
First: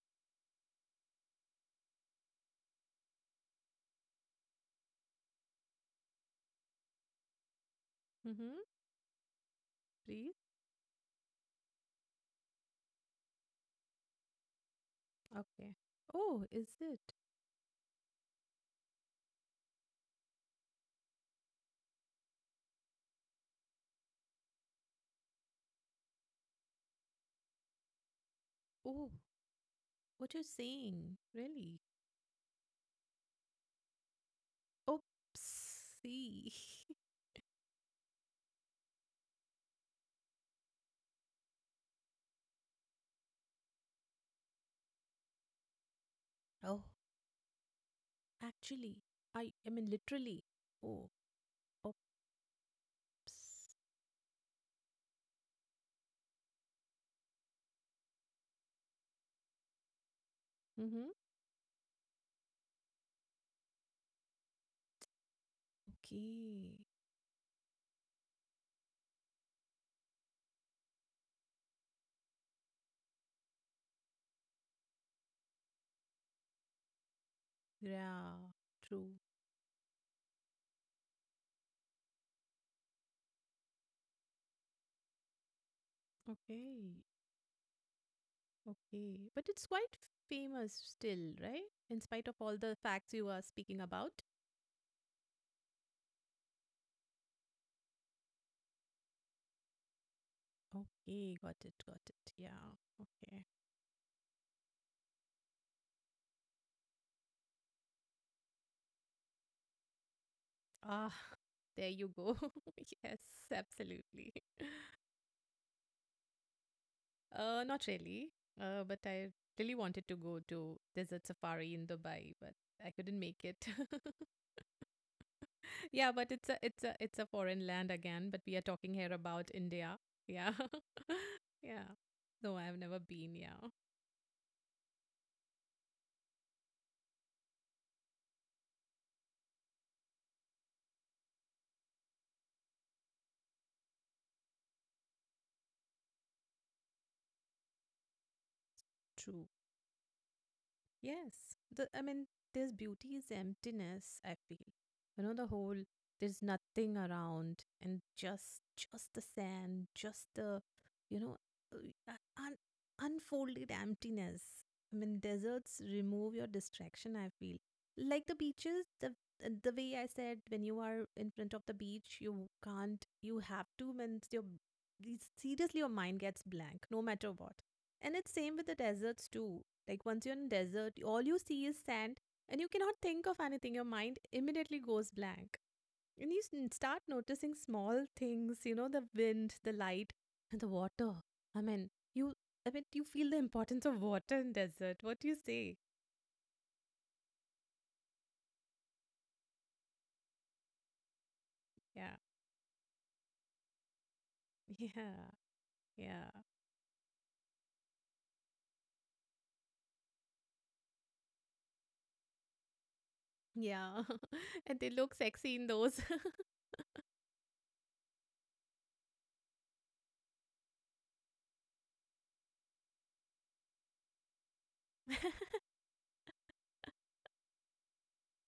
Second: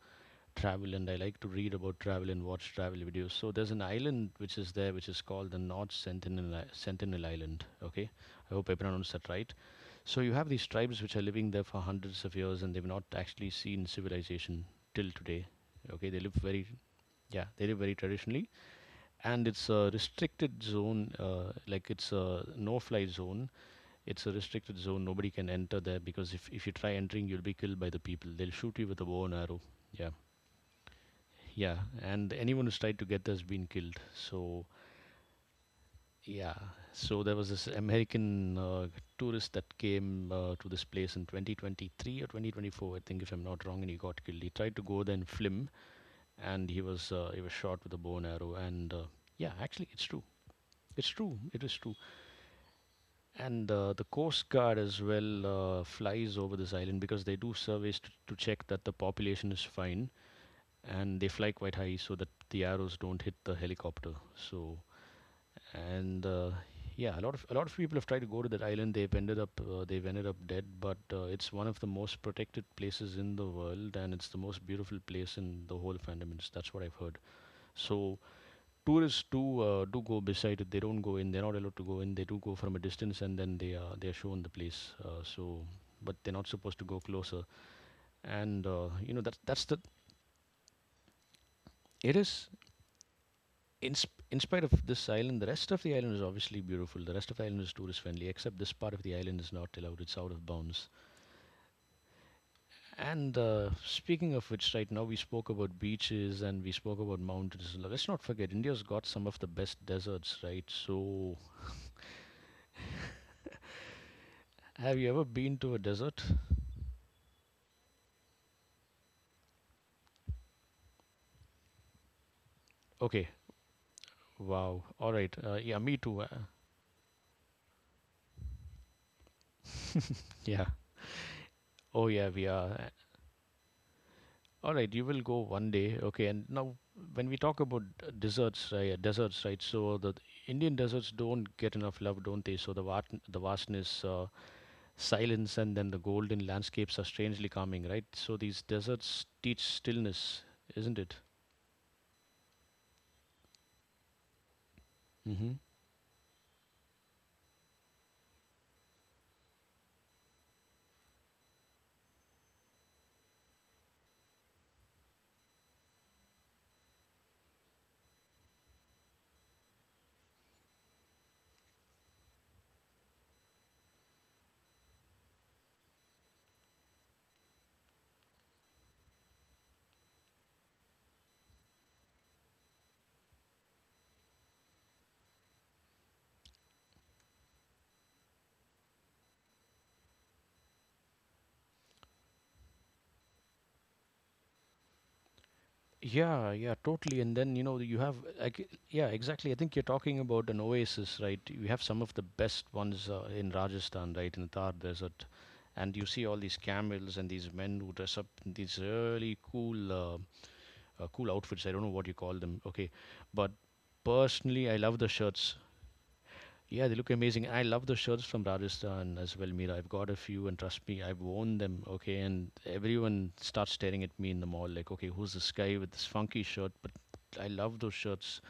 travel, and I like to read about travel and watch travel videos. So there's an island which is there, which is called the Sentinel Island. Okay, I Mm-hmm. hope I pronounced that right. So Please. you have these tribes which are living there for hundreds of years, and they've not actually seen civilization till today. Okay. Okay, they live Oh, very is it? yeah, they live very traditionally, and it's a restricted zone, like it's a no fly zone. It's a restricted zone, nobody can enter there because if you try entering you'll be killed by the people. They'll shoot you with a Oh, bow and arrow. Yeah, what you're saying? yeah. Really? And anyone who's tried to get there has been killed. So Oopsie. yeah, so there was this American tourist that came to this place in 2023 or 2024, I think, if I'm not wrong, and he got killed. He tried to go there in flim, and Oh. He was shot with a bow and arrow. And Actually, yeah, I actually mean it's true. literally. It's Oh, true, it is true. And oops. The Coast Guard as well flies over this island because they do surveys to check that the population is fine, Mm-hmm. and they fly quite high so that the arrows don't hit the helicopter. So, and Okay. yeah, a lot of people have tried to go to that island. They've ended up dead, but it's one of the most protected places in the world, and it's the most beautiful place in the whole of Andamans. That's what I've heard. So, Yeah, true. tourists do do go beside it. They don't go in. They're not allowed to go in. They do go from a distance, and then they are shown the place. So, but they're not supposed to Okay. go closer. And Okay. that's But that's it's the quite famous still, right? In It spite of is, all the facts you are speaking in about. Spite of this island, the rest of the island is obviously beautiful. The rest of the island is tourist friendly, except this part of the island is not allowed. It's out of bounds. Okay, got it, got it. Yeah. And Okay. Speaking of which, right now we spoke about beaches and we spoke about mountains. Now, let's not forget, India's got some of the best deserts, right? Ah, So, there you go. Yes, absolutely. have you ever been to a desert? Not really. But I really wanted to go to Desert Safari in Dubai, but I couldn't Okay. make it. Wow. All right. Yeah, me Yeah, too. But it's a foreign land again, but we are talking here about India. Yeah. Yeah. Yeah. Oh, yeah, we No, are. I've never been. Yeah. All right, you will go one day. Okay. And now, when we talk about desserts, yeah, deserts, right? So the Indian deserts don't get enough love, don't they? So the the vastness, silence, and then the golden landscapes are strangely calming, right? So these deserts True. teach stillness, isn't it? Yes. The I mean, there's beauty is emptiness, I feel. You know, the Mm-hmm. whole there's nothing around and just the sand, just the you know uh, uh, un- unfolded emptiness. I mean, deserts remove your distraction, I feel. Like the beaches, the way I said when you are in front of the beach, you can't you have to when your seriously your mind gets blank no matter what. And it's same with the deserts too like once you're in desert, all you see is sand and you cannot think of anything. Your mind immediately goes blank. And you start noticing small things, you know, the wind, the light, and the water. I mean, you I mean you feel the importance of water in desert. What do you say? Yeah, yeah, totally. And then, you know, you have, like, yeah, exactly. I think you're talking about an oasis, right? You have some of Yeah. the best ones in Rajasthan, right, in the Thar Yeah. Desert. And you see Yeah. all these camels and these men who dress up in these really cool, cool outfits. I don't know what you call them. Okay. But Yeah. personally, I And they love the look sexy shirts. in those. Yeah, they look amazing. I love the shirts from Rajasthan as well, Mira. I've got a few, and trust me, I've worn them. Okay, and everyone starts staring at me in the mall, like, okay, who's this guy with this funky shirt? But I love those shirts.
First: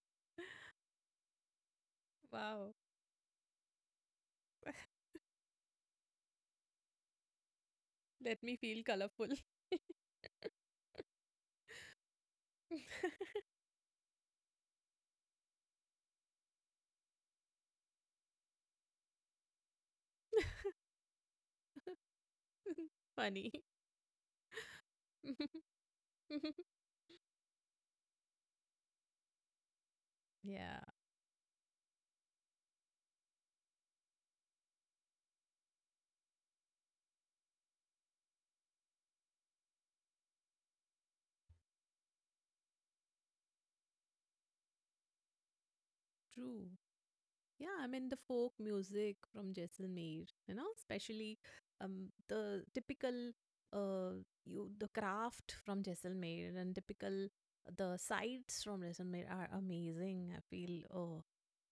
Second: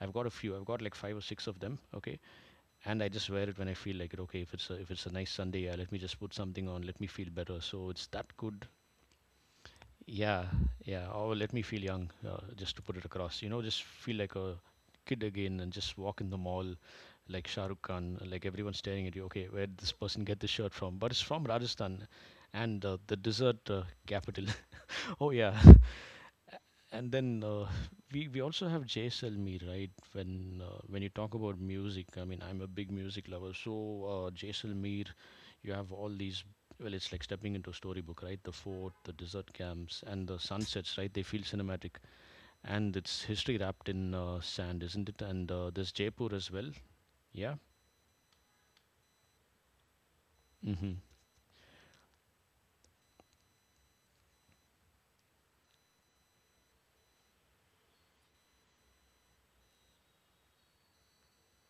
I've got a few. I've got, like, five or six of them. Okay, Wow. and I just wear it when I feel like it. Okay, if it's a nice Sunday, yeah, let me just put something on. Let me feel better. So it's that Let me good. feel colorful. Yeah, yeah. Oh, let me feel young, just to put it across. You know, just feel like a kid again and just walk in the mall like Shah Rukh Khan, like everyone staring at you. Okay, where did this person get this shirt from? But it's from Rajasthan, and the Funny. desert capital. Oh, yeah. And then we also have Jay Selmy, right? Yeah. When you talk about music, I mean, I'm a big music lover. So Jay Selmy, you have all these. Well, it's like stepping into a storybook, right? The fort, the desert camps, and the sunsets, right? They feel cinematic, and it's history wrapped in sand, isn't it? And there's Jaipur as True. well. Yeah. Yeah, I mean the folk music from Jaisalmer, you know, Hmm. especially the typical uh, you the craft from Jaisalmer and typical the sights from Jaisalmer are amazing. I feel oh,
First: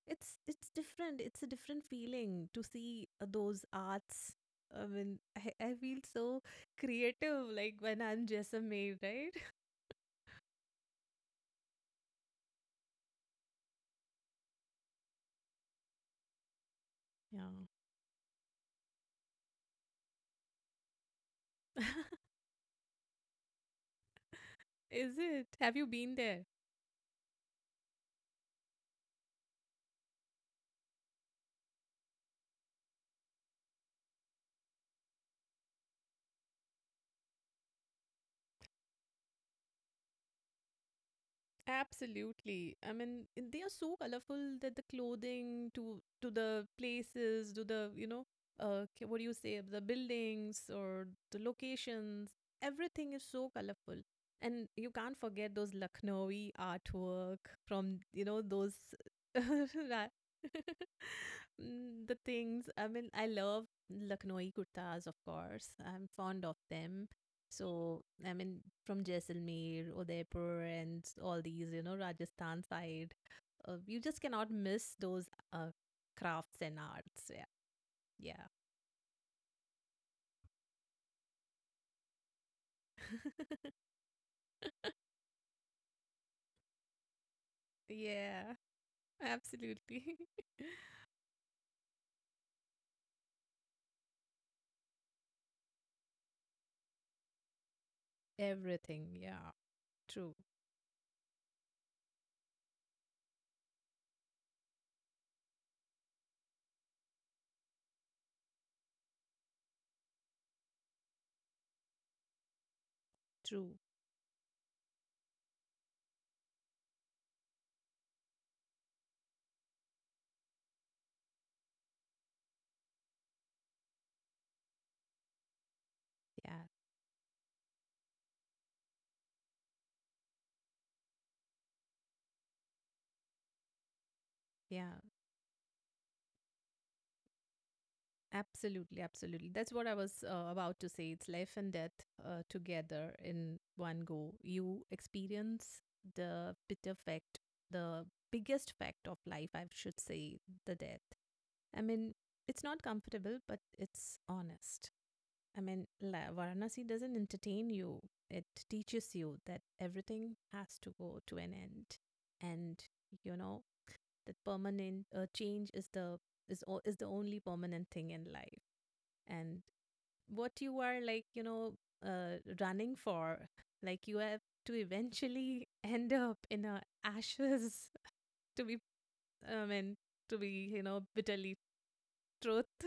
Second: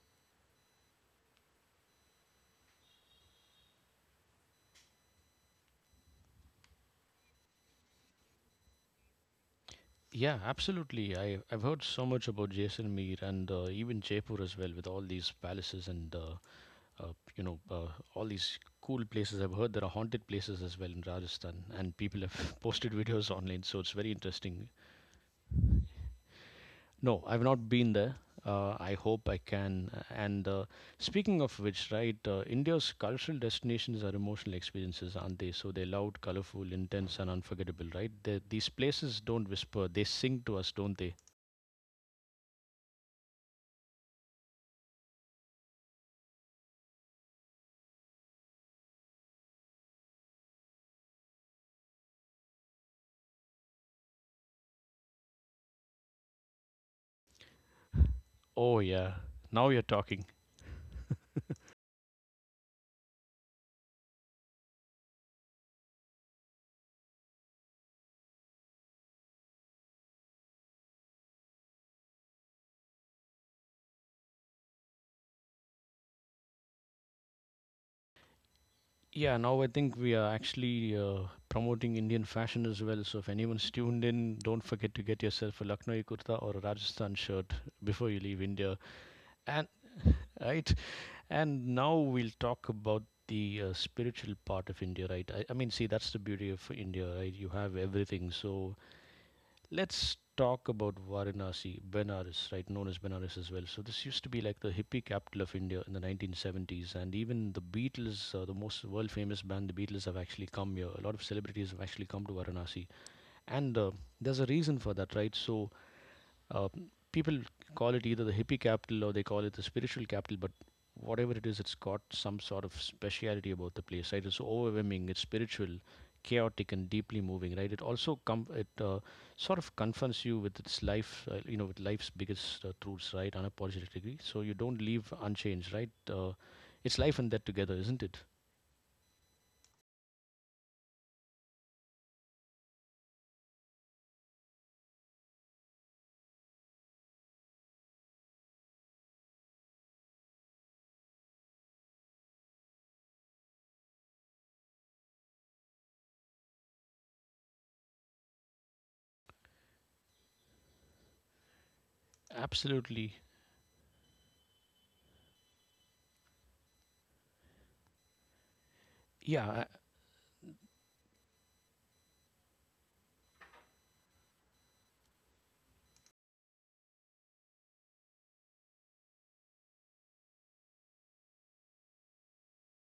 it's different. It's a different feeling to see those arts. I mean, I feel so creative like when I'm Jaisalmer, right? Yeah, absolutely. I've heard so much about Jaisalmer and even Jaipur as well, with all these palaces and uh, you Yeah. know, uh, all these cool places. I've heard there are haunted places as well in Rajasthan, and people have posted videos online, so it's very interesting. Is it? Have you been there? No, I've not been there. I hope I can. And speaking of which, right, India's cultural destinations are emotional experiences, aren't they? So they're loud, colorful, intense, and unforgettable, right? they These places don't whisper, they sing to us, don't they? Absolutely. I mean, and they are so colorful that the clothing to the places, to the, you know, what do you say, the buildings or the locations, everything is so colorful. And you can't forget those Lucknowi artwork from, you know, those Oh, yeah. Now you're ra- talking. Mm, the things. I mean, I love Lucknowi kurtas, of course. I'm fond of them so, I mean, from Jaisalmer, Udaipur, and all these, you know, Rajasthan side, you just cannot miss those uh, crafts and arts. Yeah. Yeah. Yeah, now I think we are actually promoting Indian fashion as well. So if anyone's tuned in, don't forget to get yourself a Lucknowi kurta or a Rajasthan shirt before you leave Yeah. India. And Absolutely. right, and now we'll talk about the spiritual part of India, right? I mean, see, that's the beauty of India, right? You have everything. So Everything. Yeah. let's True. talk about Varanasi, Benares, right? Known as Benares as well. So this used to be like the hippie capital of India in the 1970s, and even the Beatles, the most world famous band, the Beatles, have actually come here. A lot of celebrities have actually come to Varanasi, True. and there's a reason for that, right? So uh, people call it either the hippie capital or they call it the spiritual capital, but whatever it is, it's got some sort of speciality about the place, right? It's so overwhelming, it's spiritual, Yeah. chaotic, and deeply moving, right? It sort of confronts you with its life, with life's biggest truths, right? Unapologetically, so you don't Yeah. leave unchanged, right? It's life and death together, isn't it? Absolutely, absolutely. That's what I was about to say. It's life and death together in one go. You experience the bitter fact, the biggest fact of life, I should say, the death. I mean, it's not comfortable, but it's honest. I mean, Varanasi doesn't entertain you, it teaches you that everything has to go to an end. And, Absolutely. you know, that permanent change is the only permanent thing in life and Yeah, what you are like you know running for like you have to eventually end up in a ashes to be I mean to be you know bitterly truth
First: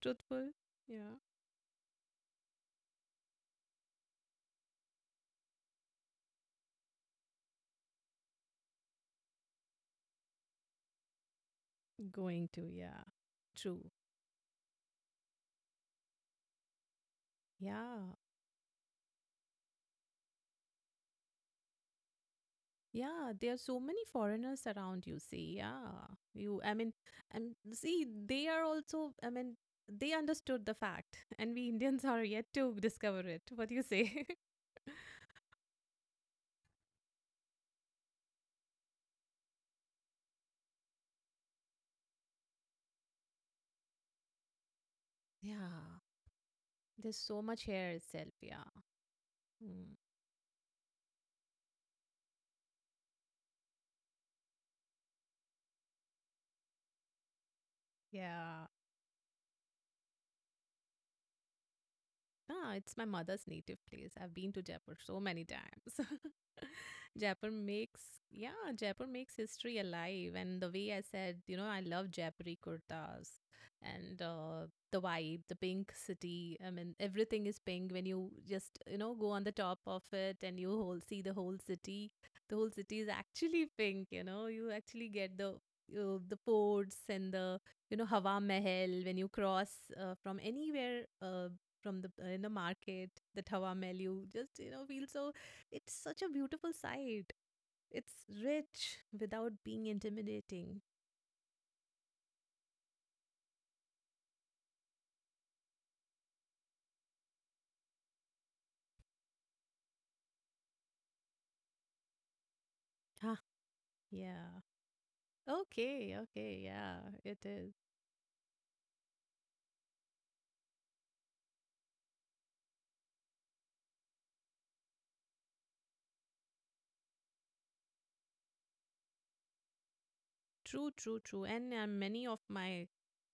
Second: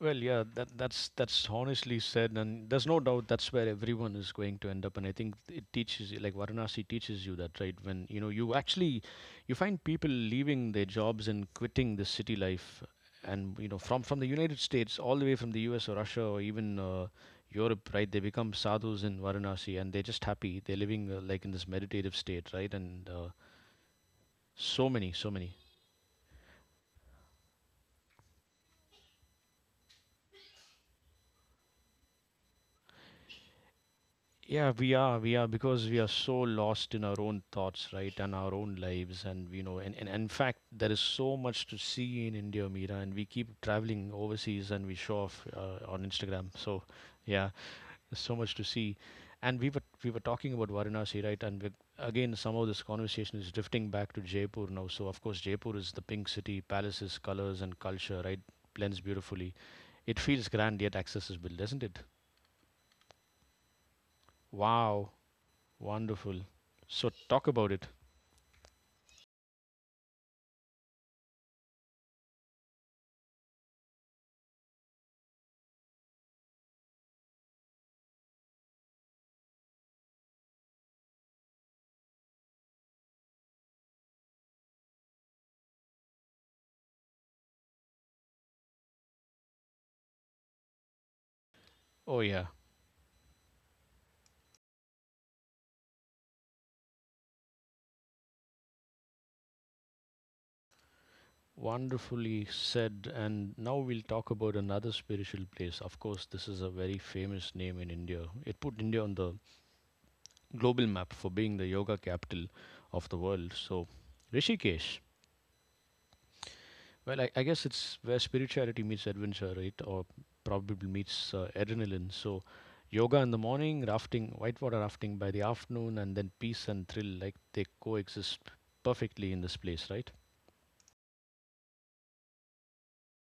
well, yeah, truthful that's yeah that's honestly said, and there's no doubt that's where everyone is going to end up. And I think it teaches, you- like Varanasi teaches you that, right? When you know you actually, you find people leaving their jobs and quitting the city going to life, yeah and you know, true from the United States, all the way from the U.S. or Russia or even Europe, right? yeah They become sadhus in Varanasi, and they're just happy. They're living like in this meditative state, right? And yeah there are so many foreigners so around many, you so see many. yeah you I mean and see they are also I mean they understood the fact and we Indians are yet to discover it what do you say Yeah, we are, because we are so lost in our own thoughts, right, and our own lives, and you know, and in fact, there is so much to see in India, Mira, and we keep traveling overseas and we show off Yeah, on Instagram. So, there's so yeah, much hair there's itself. so much Yeah. to see, and we were Mm. we were talking about Varanasi, right, and we, again, somehow this conversation is drifting back to Jaipur now. So, of course, Jaipur is the pink city, palaces, colors, and culture, right, Yeah, blends beautifully. It feels grand yet accessible, doesn't it? ah, it's my mother's native place. I've been to Jaipur Wow. so many times. Wonderful. So talk Jaipur about it. makes, yeah, Jaipur makes history alive. And the way I said, you know, I love Jaipuri kurtas and the vibe, the pink city. I mean, everything is pink when you just, you know, go on the top of it and you whole see the whole city. The whole city is actually pink, you know, you actually get the. The forts and the you know Hawa Mahal when you cross from anywhere from the Oh in yeah, the market, the tawa melu, just you know, feel so. It's such a beautiful sight. It's rich without being intimidating. wonderfully said. And now we'll talk about another spiritual place. Of course, this is a very famous name in India. It put India on the global map for being the yoga capital of the Ah, world. So yeah. Rishikesh. Okay. Okay. Yeah. Well, I, It I guess is. it's where spirituality meets adventure, right? Or probably meets adrenaline. So yoga in the morning, rafting, whitewater rafting by the afternoon, and then peace and thrill, like they coexist perfectly in this place, right? True, true, true. And many of my,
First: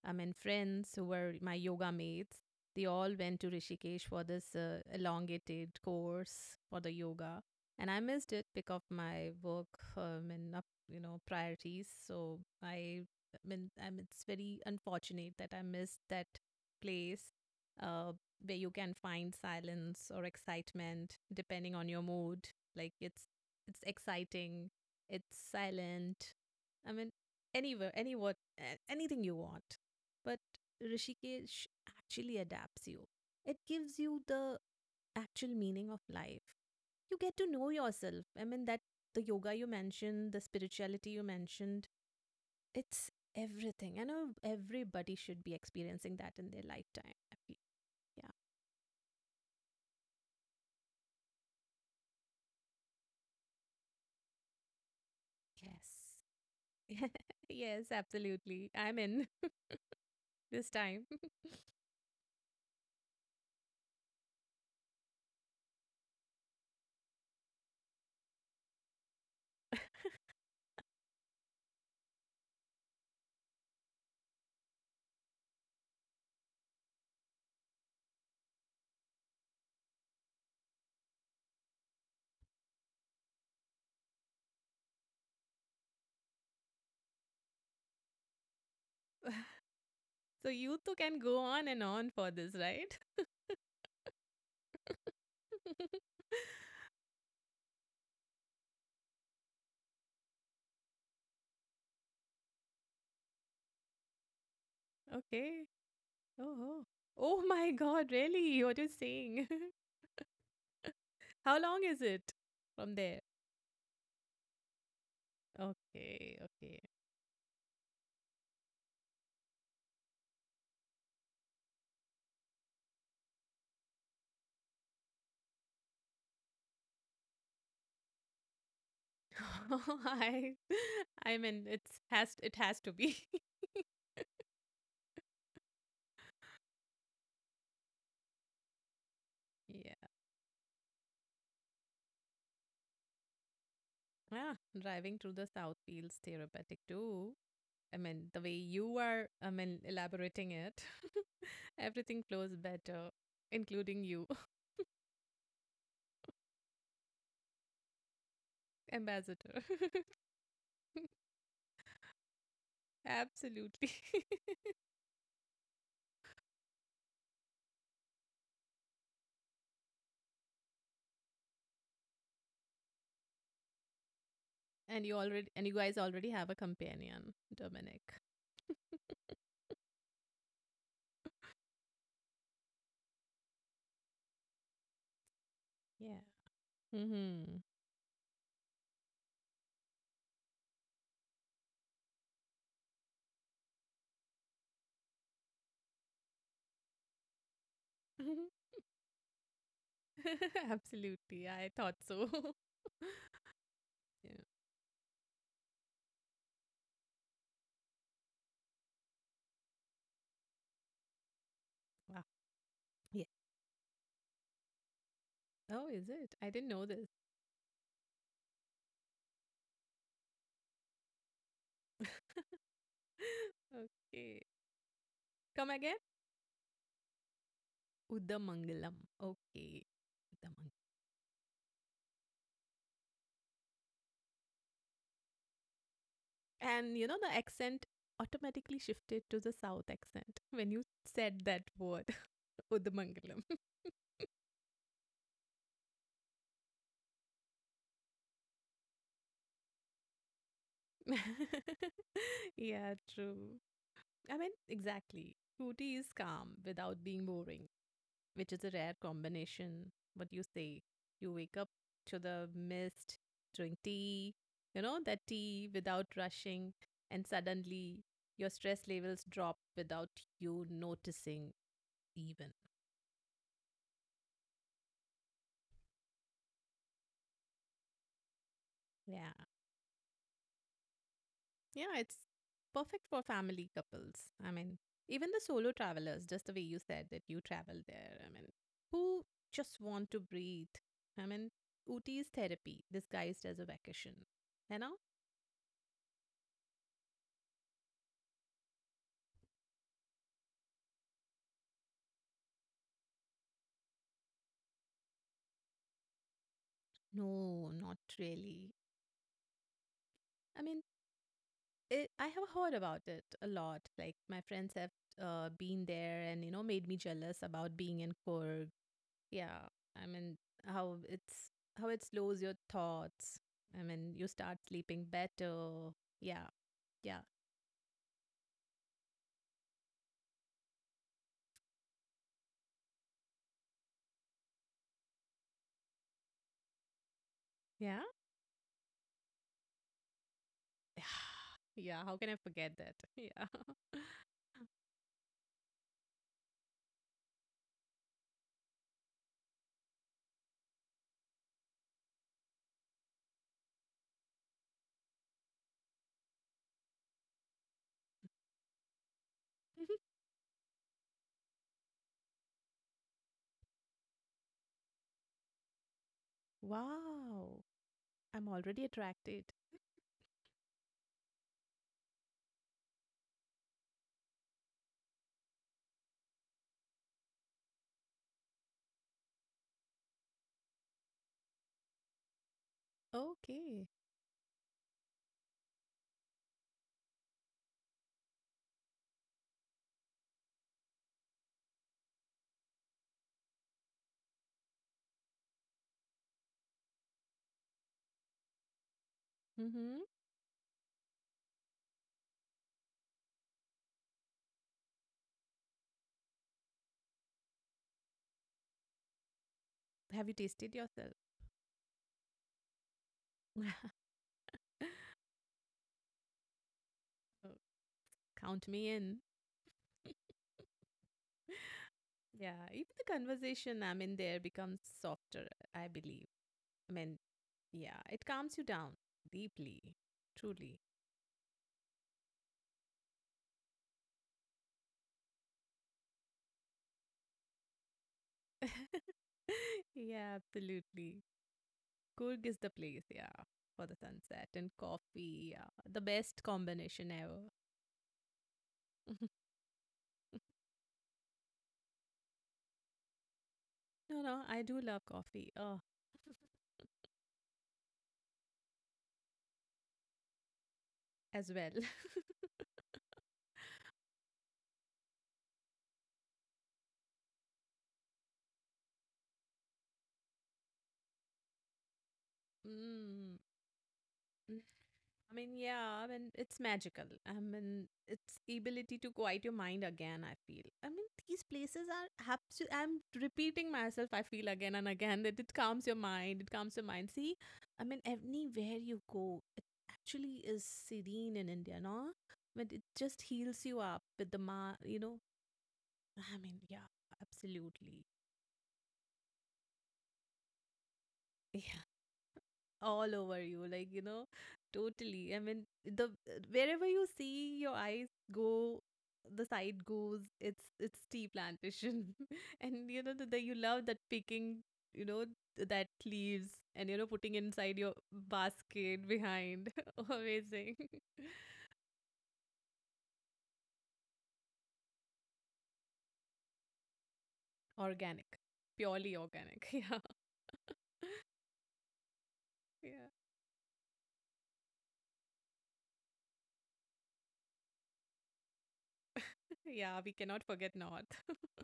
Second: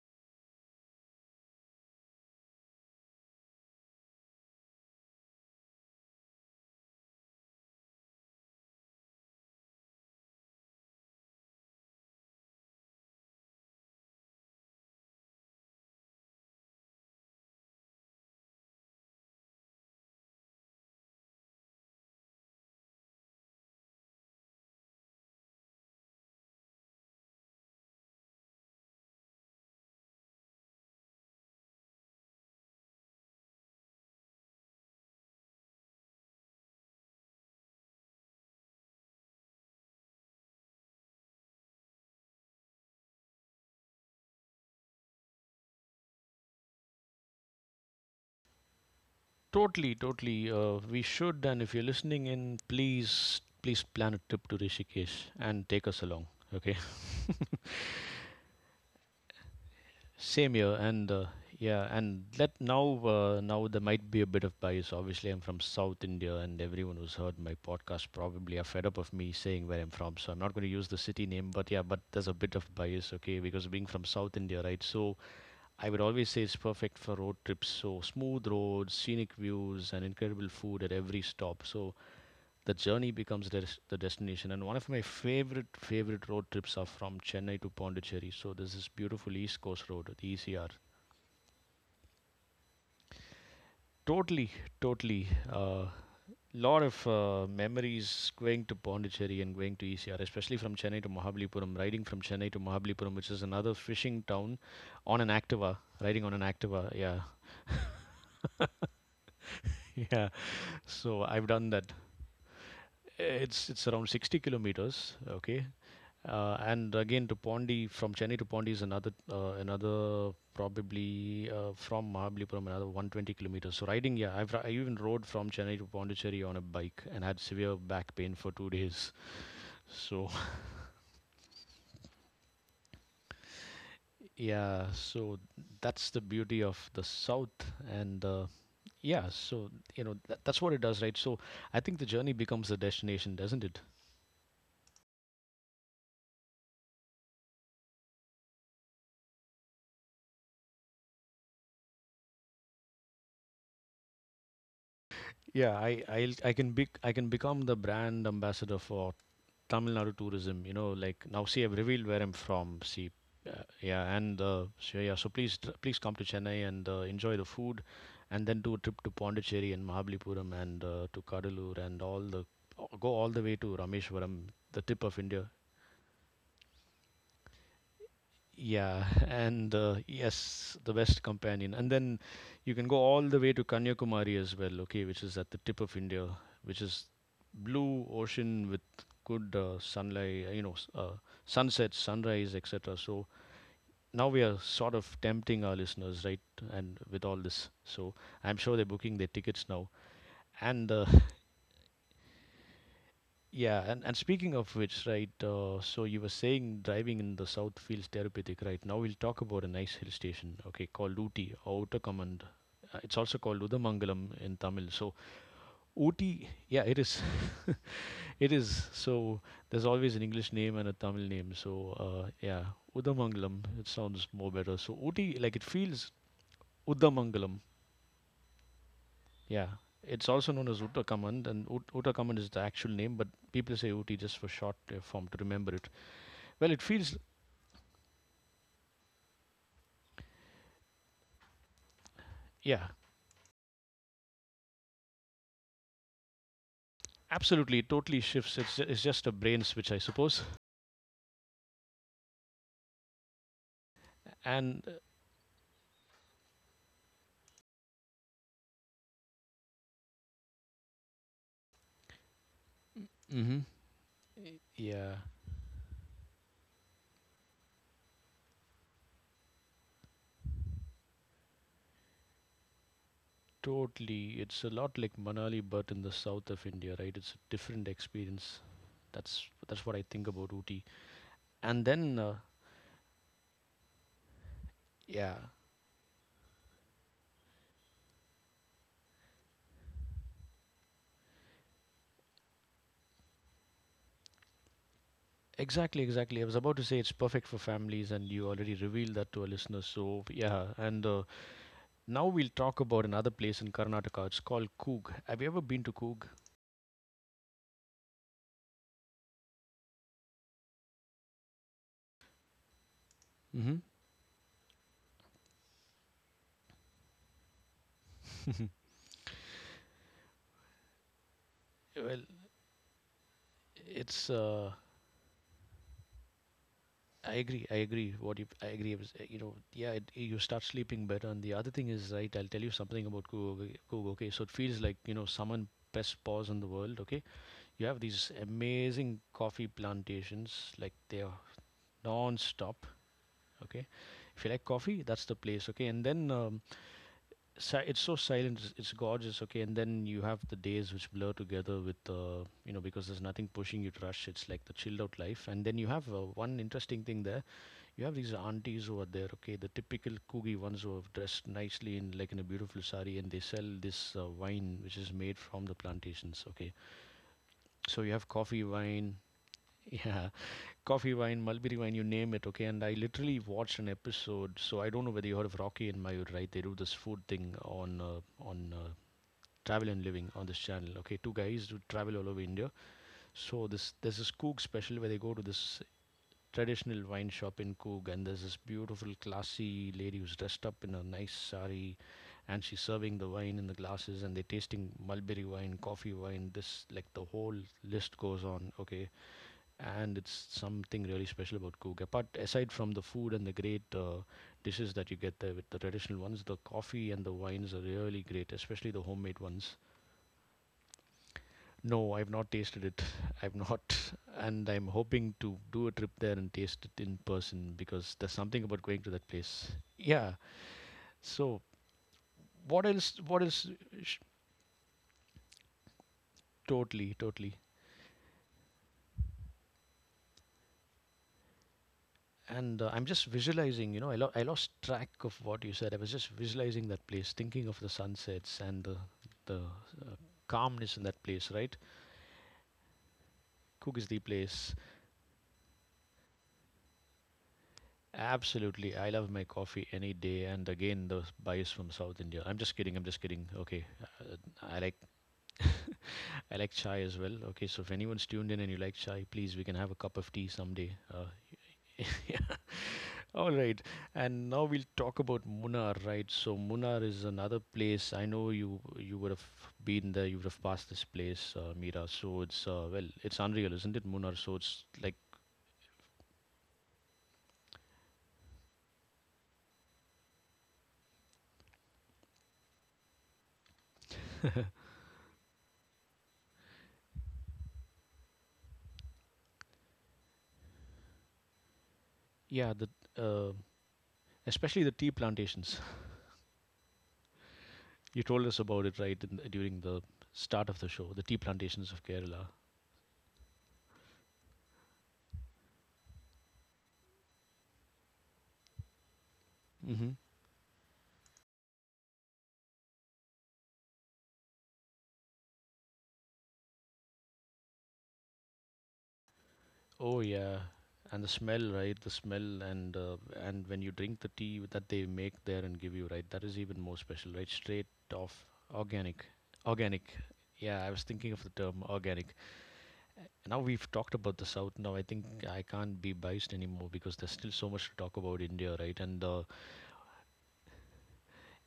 friends who were my yoga mates, they all went to Rishikesh for this elongated course for the yoga, and I missed it because of my work and up, priorities. I mean, it's very unfortunate that I missed that place uh, where you can find silence or excitement depending on your mood. Like it's exciting, it's silent, I mean, anything you want. But Rishikesh actually adapts you. It gives you the actual meaning of life. You get to know yourself. I mean, that the yoga you mentioned, the spirituality you mentioned, it's everything. I know everybody should be experiencing that in their lifetime, I feel. Totally, totally. We should, and if you're listening in, please, please plan a trip to Rishikesh and Yeah. take us along. Okay. Yes. Yes, absolutely. I'm in Same this here, time. and yeah, and let now, now there might be a bit of bias. Obviously, I'm from South India, and everyone who's heard my podcast probably are fed up of me saying where I'm from. So I'm not going to use the city name, but yeah, but there's a bit of bias, okay? Because being from South India, right? So I would always say it's perfect for road trips. So smooth roads, scenic views, and incredible food at every stop. So the journey becomes the destination, and one of my favorite road trips are from Chennai to Pondicherry. So this is beautiful East Coast Road, the So ECR. you two can go on and on for this, right? Totally, totally. Uh, lot of memories going to Pondicherry and going to ECR, especially from Chennai to Mahabalipuram, riding from Chennai to Mahabalipuram, which is another fishing town, on an Okay. Activa. Riding on an Activa, Oh, yeah. oh my God, really? What you're saying? Yeah, so I've How done long that. is it from there? It's around 60 kilometers. Okay. Okay, okay. And again, to Pondi, from Chennai to Pondi is another another probably from Mahabalipuram another 120 kilometers. So riding, yeah, I even rode from Chennai to Pondicherry on a bike and had severe back pain for 2 days. So I, I mean, it's has it has to be. yeah, so that's the beauty of the south, and yeah, so Yeah. you know that, that's what it does, right? So I think the journey becomes the destination, doesn't it? Ah, driving through the south feels therapeutic too. I mean, the way you are, I mean, elaborating it, everything flows better, including you, Yeah, I can be I can become the brand ambassador for ambassador. Tamil Nadu tourism. You know, like now, see, I've revealed where I'm from. See, Absolutely. yeah, and so so please, please come to Chennai and enjoy the food, and then do a trip to Pondicherry and Mahabalipuram and to Kadalur and all the go all the way to Rameshwaram, the tip And you of already, India. and you guys already have a companion, Dominic. Yeah, and yes, the best companion. And then you can go all the way to Kanyakumari as well, okay, which is at the tip of Yeah. India, which is Mhm. blue ocean with good sunlight, sunset, sunrise, etc. So now we are sort of tempting our listeners, right? And with all this, so I'm sure they're booking their tickets now. And Absolutely. I thought so. Yeah, and Yeah. speaking of which, right, so you were saying driving in the south feels therapeutic, right? Now we'll talk about a nice hill station, okay, called Ooty, or Wow. Uttakamand. It's Yeah. also called Udamangalam in Tamil. So Oh, is it? Ooty, I didn't yeah, know it this. is, it is. So there's always an English name and a Tamil name. So uh, yeah, Udamangalam, it sounds Okay. more better. So Ooty, like it Come again? feels Udamangalam, Udamangalam. yeah. Okay. It's also known as Udamangalam. Uttakamand, and Uttakamand is the actual name, but people say Ooty just for short form to remember it. Well, it And you feels know, the accent automatically shifted to the South accent when you said that word. yeah, Udamangalam. absolutely. It totally shifts. It's just a brain switch, I suppose. Yeah, true. I mean, And exactly. Scooty is calm without being boring, which is a rare combination. What you say, you wake up to the mist, hmm drink tea, you know, that tea without rushing, and suddenly your stress levels drop without you noticing, even. Totally, it's a lot like Manali, but in the south of India, right? It's a different experience. Yeah. That's what I think about Ooty. And Yeah, then, it's uh, perfect for family couples. I mean, even yeah, the solo travelers, just the way you said that you travel there, I mean, who just want to breathe. I mean, Ooty is therapy disguised as a vacation. You know? exactly, exactly. I was about to say it's perfect for families, and you already revealed that to our listeners. So yeah, and now we'll talk about another place in Karnataka. It's called Coog. Have you ever been to Coog? No, not really. I mean, it, I have heard about it a Hmm. lot. Like my friends have been there and made me jealous about being in Kurg. Yeah, I mean how it's how it Well, slows your thoughts. I mean, you it's start sleeping better. Yeah, yeah, I agree. I agree. I agree was, yeah, it, you start sleeping better. And the other thing is, right, I'll tell you something about Coog. Coog, okay? So it feels like, you know, someone best pause in the world, okay? You have yeah, these amazing coffee plantations, like they're yeah. How can I forget non-stop, that? Yeah. okay? If you like coffee, that's the place, okay? It's so silent, it's gorgeous, okay? And then you have the days which blur together with, because there's nothing pushing you to rush. It's like the chilled out life. And then you have one interesting thing there you have these aunties over there, okay, the typical Kugi ones who have dressed nicely in a beautiful sari, and they sell this wine which is made from the plantations, okay. Wow, So you have I'm coffee already wine, attracted. yeah, coffee wine, mulberry wine, you name it, okay. And I literally watched an episode, so I don't know whether you heard of Rocky and Mayur, right? They do this food thing on travel and living on this channel, okay, two guys who travel all over India. So Okay. this there's this cook special where they go to this traditional wine shop in Coog, and there's this beautiful, classy lady who's dressed up in a nice sari, and she's serving the wine in the glasses, and they're tasting mulberry wine, coffee wine. This, like, the whole list goes on. Okay, Mm-hmm. and it's something really special about Coog. Aside from the food and the great dishes that you get there with the traditional ones, the coffee and the wines are really great, especially the homemade ones. Have you tasted yourself? No, I've not tasted it. I've not, and I'm hoping to do a trip there and taste it in person because there's something Count about me going to in. that place. Yeah. So Yeah, what even else? the What else? conversation I'm in sh- there becomes softer, I believe. I Totally, mean, totally. yeah, it calms you down deeply, truly. And I'm just visualizing. You know, I lost track of what you said. I was just visualizing that place, thinking of the sunsets and the the uh, Yeah, calmness in that absolutely. place. Right? Kurg is the place, yeah, for Cook the is the sunset and place. coffee. Yeah, the best combination ever. Absolutely. I love my coffee any day. And again, the bias from South India. I'm just kidding. I'm just kidding. Okay. No, no, I I do like love coffee. Oh, I like chai as well. Okay. So if anyone's tuned in and you like chai, please, we can have a cup of tea someday. As well. All right. And now we'll talk about Munnar, right? So Munnar is another place. I know you would have been there. You would have passed this place, Mira. So it's well, it's unreal, isn't it, Munnar? So Mm. it's like I mean, yeah, I mean, it's magical. I mean, it's ability to quiet your mind again, I feel. I mean, these places are absolutely, I'm repeating myself, I feel again and again that it calms your mind. See, I mean, anywhere you go, it actually is serene in India, no? yeah, But it the just uh, heals you up with the ma, especially the you tea know? plantations. I mean, yeah, absolutely. You told us about it right in, during the start of the show, the tea plantations of Kerala. All over you, like you know, totally. I mean, the wherever you see your eyes go, the side Hmm. goes, it's tea plantation. And you know that, you love that picking, you know, that leaves, and you know, putting inside your basket behind. Oh yeah, Amazing. and the smell, right? The smell and when you drink the tea that they make there and give you, right? That is even more special, right? Straight Organic, off purely organic, organic. organic. Yeah. Yeah, I was thinking of the term organic. Yeah, Now we've talked about the South. Now I think I can't be biased anymore because there's still so much to talk about India, right? And the yeah, we cannot forget north.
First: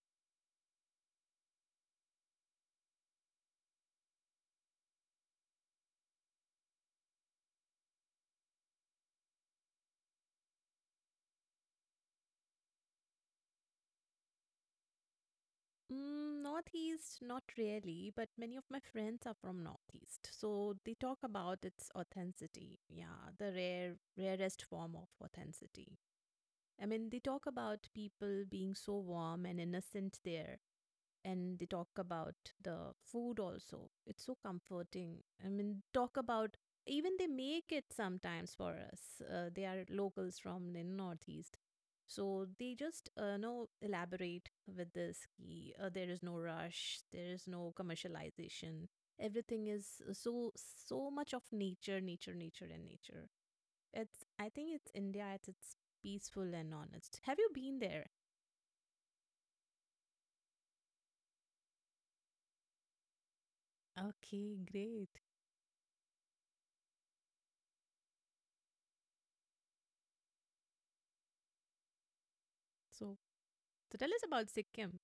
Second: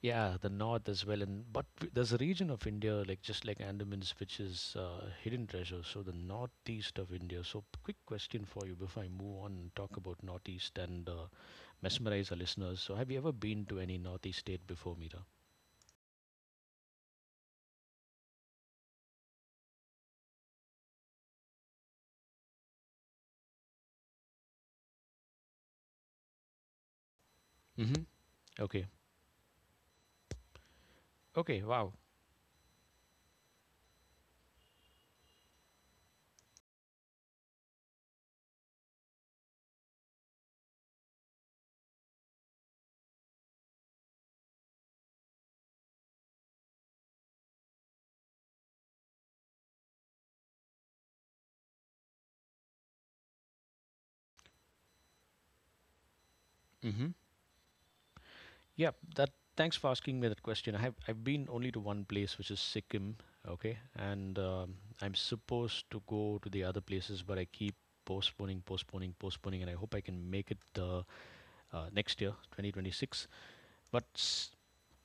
yeah, the north as well, and but w- there's a region of India like just like Andamans, which is hidden treasure. So the northeast of India. So quick question for you before I move on and talk about northeast and mesmerize our listeners. So have you ever been to any northeast state before, Mira? Mm, Northeast, not really, but many of my friends are from Northeast, so they talk about its authenticity. Yeah, the rare, rarest form of authenticity. I mean, they talk about Mm-hmm. people being Okay, so warm and innocent there, and okay, they talk wow. about the food also. It's so comforting. I mean, talk about even they make it sometimes for us. They are locals from the northeast, so they just know elaborate with this. Key. Uh, there is no rush. There is no commercialization. Everything is so so much of nature, nature, nature, and nature. It's I think it's India at its peaceful and Mm-hmm. honest. Have you been there? Yeah, that Thanks for asking me that question. I've been only to one place, which is Sikkim. Okay, and Okay, I'm great. supposed to go to the other places, but I keep postponing, postponing, postponing, and I hope I can make it the next year, So, 2026. so But tell us s- about Sikkim.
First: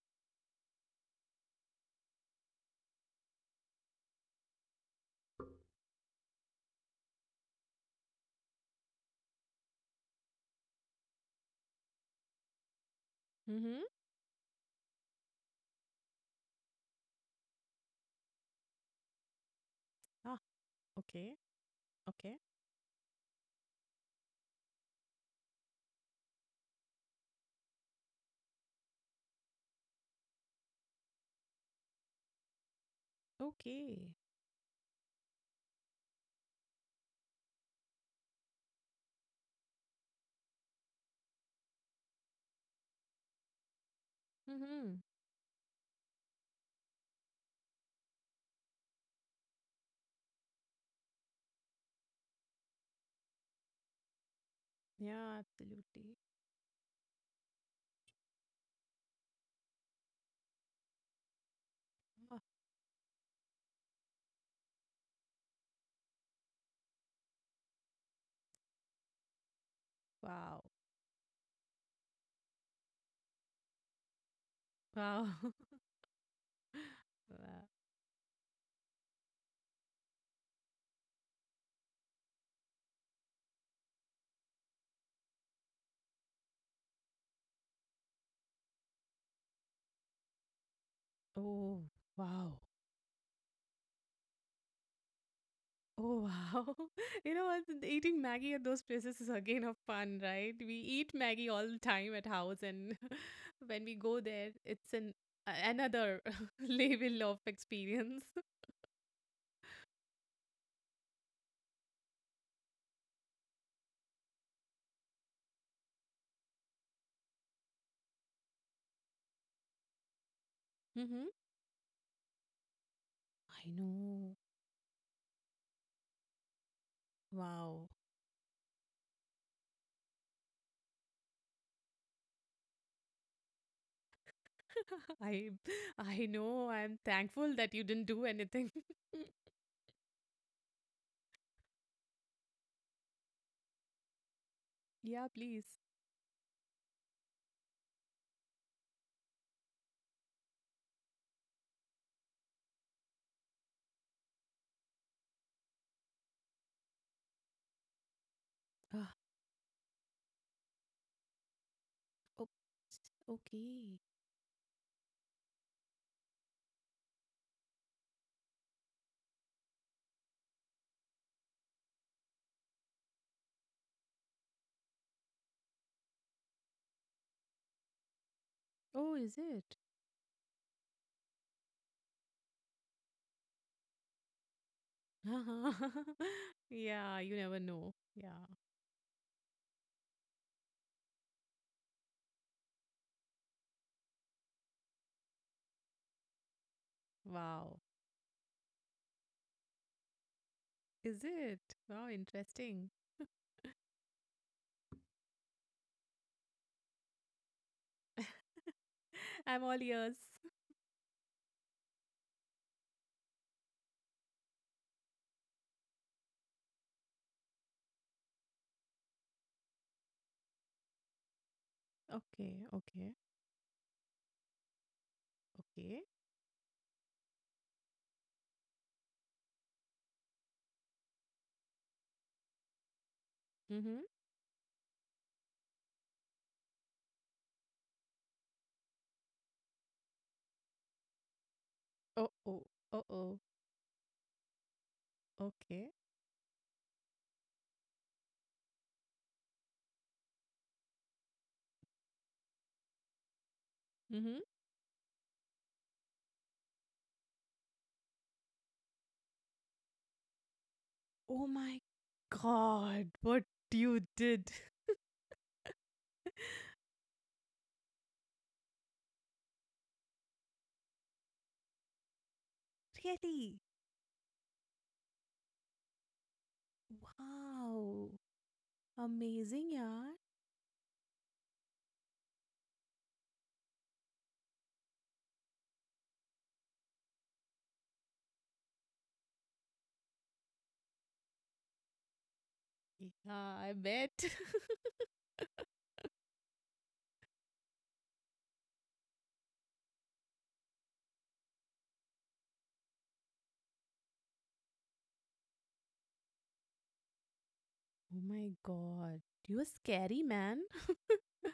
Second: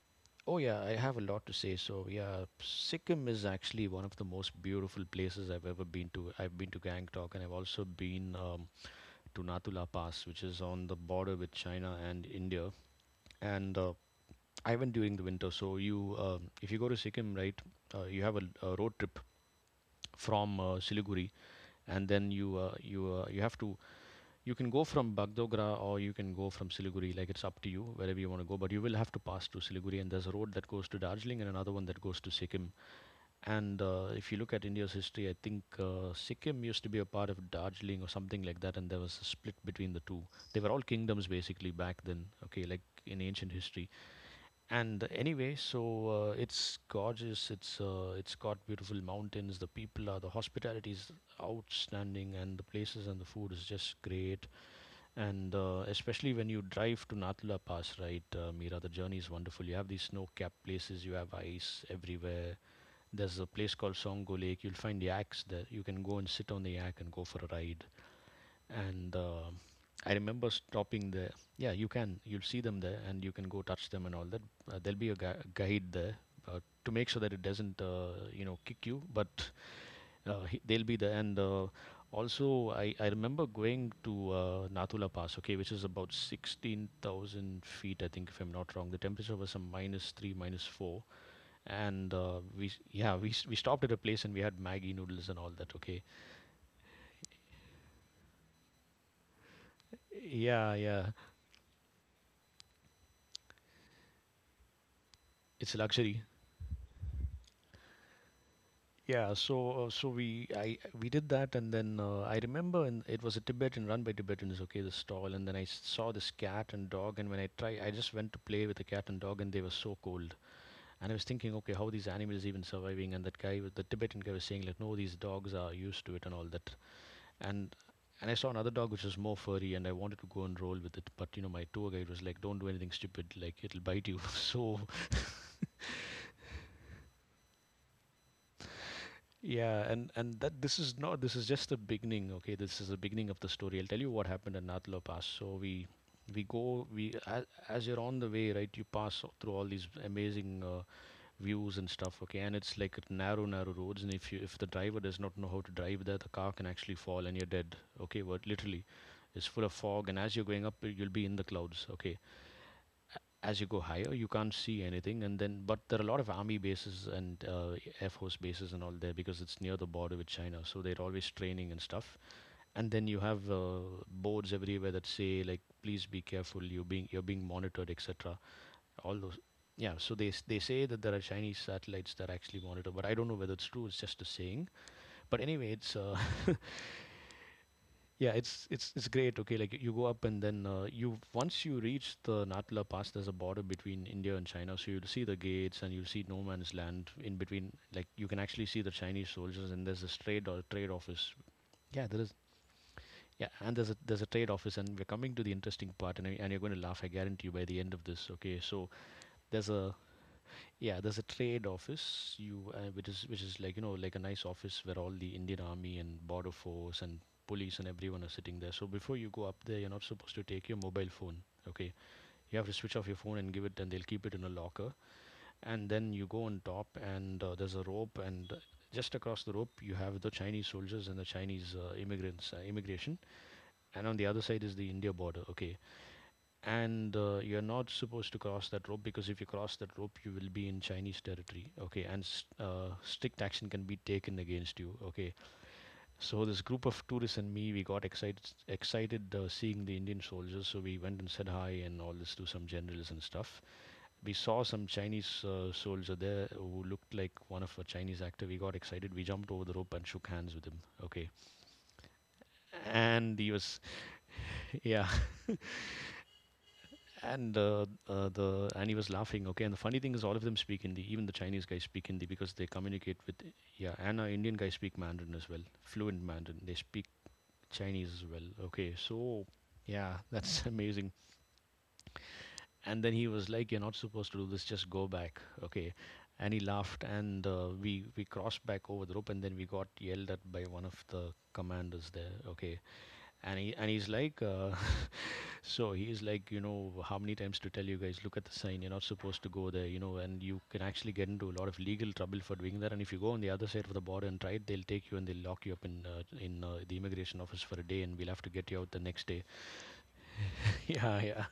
oh yeah, I have a lot to say. So yeah, Sikkim is actually one of the most beautiful places I've ever been to. I've been to Gangtok, and I've also been to Nathula Pass, which is on the border with China and India, and Mhm. I went during the winter. So if you go to Sikkim, right, you have a road trip Ah, from Siliguri, okay. and then Okay. You have to you can go from Bagdogra or you can go from Siliguri. Like it's up to you wherever you want to go, but you will have to pass through Siliguri. And there's a road that goes to Darjeeling and another one that goes to Sikkim. And Okay. if you look at India's history, I think Sikkim used to be a part of Darjeeling or something like that, and there was a split between the two. They were all kingdoms basically back then. Okay, like in ancient history, Mhm. and anyway, so it's gorgeous. It's got beautiful mountains. The people are The hospitality is outstanding, and the places and the food is just great. Yeah, And absolutely. especially when you drive to Nathula Pass, right, Mira, the journey is wonderful. You have these snow-capped places. You have ice Ah, everywhere. There's a place called Songo Lake. You'll find yaks there. You can go and sit on the yak and go for a ride and I remember wow. stopping there. Yeah, you can. You'll see them there, and you can go touch them and all that. Uh, there'll be a Wow. gui- guide there uh, to make sure that it Wow. doesn't, kick you. But they'll be there, and also I remember going to Nathula Pass, okay, which is about 16,000 feet, I think, if I'm not wrong. The temperature was some minus three, minus four, Oh, and wow. we s- yeah we s- we stopped at a place and we had Maggie noodles and all that. Okay, Oh, wow. You know what? Eating Maggie at those places is again a fun, right? We yeah, yeah, eat Maggie all the time at house, and when we go there, it's an it's a another luxury. level of experience. Yeah, so we did that, and then I remember, and it was a Tibetan run by Tibetans. Okay, the stall, and then I saw this cat and dog, and I just went to play with the cat and dog, and they were so cold, and I was Mm-hmm. thinking, okay, how are these animals even surviving? And that guy, I with the Tibetan guy, know. was saying like, no, these dogs are used to it and all that, and Wow. and I saw another dog which was more furry, and I wanted to go and roll with it, but you know, my tour guide was like, don't do anything stupid, like it'll bite you. so I I know. I'm thankful that you didn't do anything. yeah, and that this is not this is just the beginning. Okay, this is the beginning of the story. I'll tell you what happened at Nathla Pass. Yeah, So please. We go we as you're on the way, right? You pass through all these amazing views and stuff. Okay, and it's like narrow, narrow roads, and if the driver does not know how to drive there, the car can actually fall and you're dead. Okay, what literally Ah, is full of fog, and as you're going up, you'll be in the clouds. Okay, oh, as you go okay. higher you can't see anything, and then, but there are a lot of army bases and air force bases and all there because it's near the border with china, so they're always training and stuff. And then you have boards everywhere that say, like, please be careful, you're being monitored etc. Oh, All is those. it? Yeah, so they say that there are chinese satellites that actually monitor, but I don't know whether it's true. It's just a saying. But anyway, it's Yeah, you never know. yeah, Yeah. it's great. Okay, like you go up and then you once you reach the Natla Pass, there's a border between India and China, so you'll see the gates and you'll see no man's land in between. Wow. Like you can actually see the Chinese soldiers, and there's this trade or trade Is office. it? Yeah, Wow, there is. interesting. Yeah, and there's a trade office, and we're coming to the interesting part, and you're going to laugh. I guarantee you by the end of this. Okay, so I'm there's all a ears. yeah, there's a trade office, you which is like, like a nice office where all the Indian Army and Border Force and police and everyone are sitting there. So before you go up there, you're not supposed to take your mobile phone. Okay, you Okay, have to switch off okay, your phone and give it, and they'll keep it in a locker. And okay. then you go on top, and there's a rope, and just across the rope you have the Chinese soldiers and the Chinese immigrants immigration, Mm-hmm. and on the other side is the India border. Okay, and you're not supposed to cross that rope, because if you cross that rope you will be in chinese territory. Okay, and Oh, oh, oh, oh. strict action can be taken against you. Okay, Okay. so this group of tourists and me, we got excited, seeing the indian soldiers, so we went and said hi and all this to some generals and stuff. We Mm-hmm. saw some chinese soldier there who looked like one of a chinese actor. We got excited, we jumped over the rope and shook hands with him. Okay, Oh my God, and what he was. you did. Yeah. And he was laughing. Okay, and the funny thing is, all of them speak Hindi. Even the Chinese guys speak Hindi because they communicate with. Really? Yeah. And our Indian guys speak Mandarin as well, fluent Mandarin. They speak Chinese Wow. as well. Okay, so Amazing, yeah. yeah, that's amazing. And then he was like, "You're not supposed to do this. Just go back." Okay, and he laughed, and we crossed back over the rope, and then we got yelled at by one of the commanders there. Okay, Yeah, and I he's bet. like, so he's like, how many times to tell you guys, look at the sign, you're not supposed to go there, and you can actually get into a lot of legal trouble for doing that. And if you go on the other side of the border and try it, they'll take you and they'll lock you up in the immigration office for a day, Oh and we'll have my to get you out the God. next day. You're scary, man. Yeah, yeah.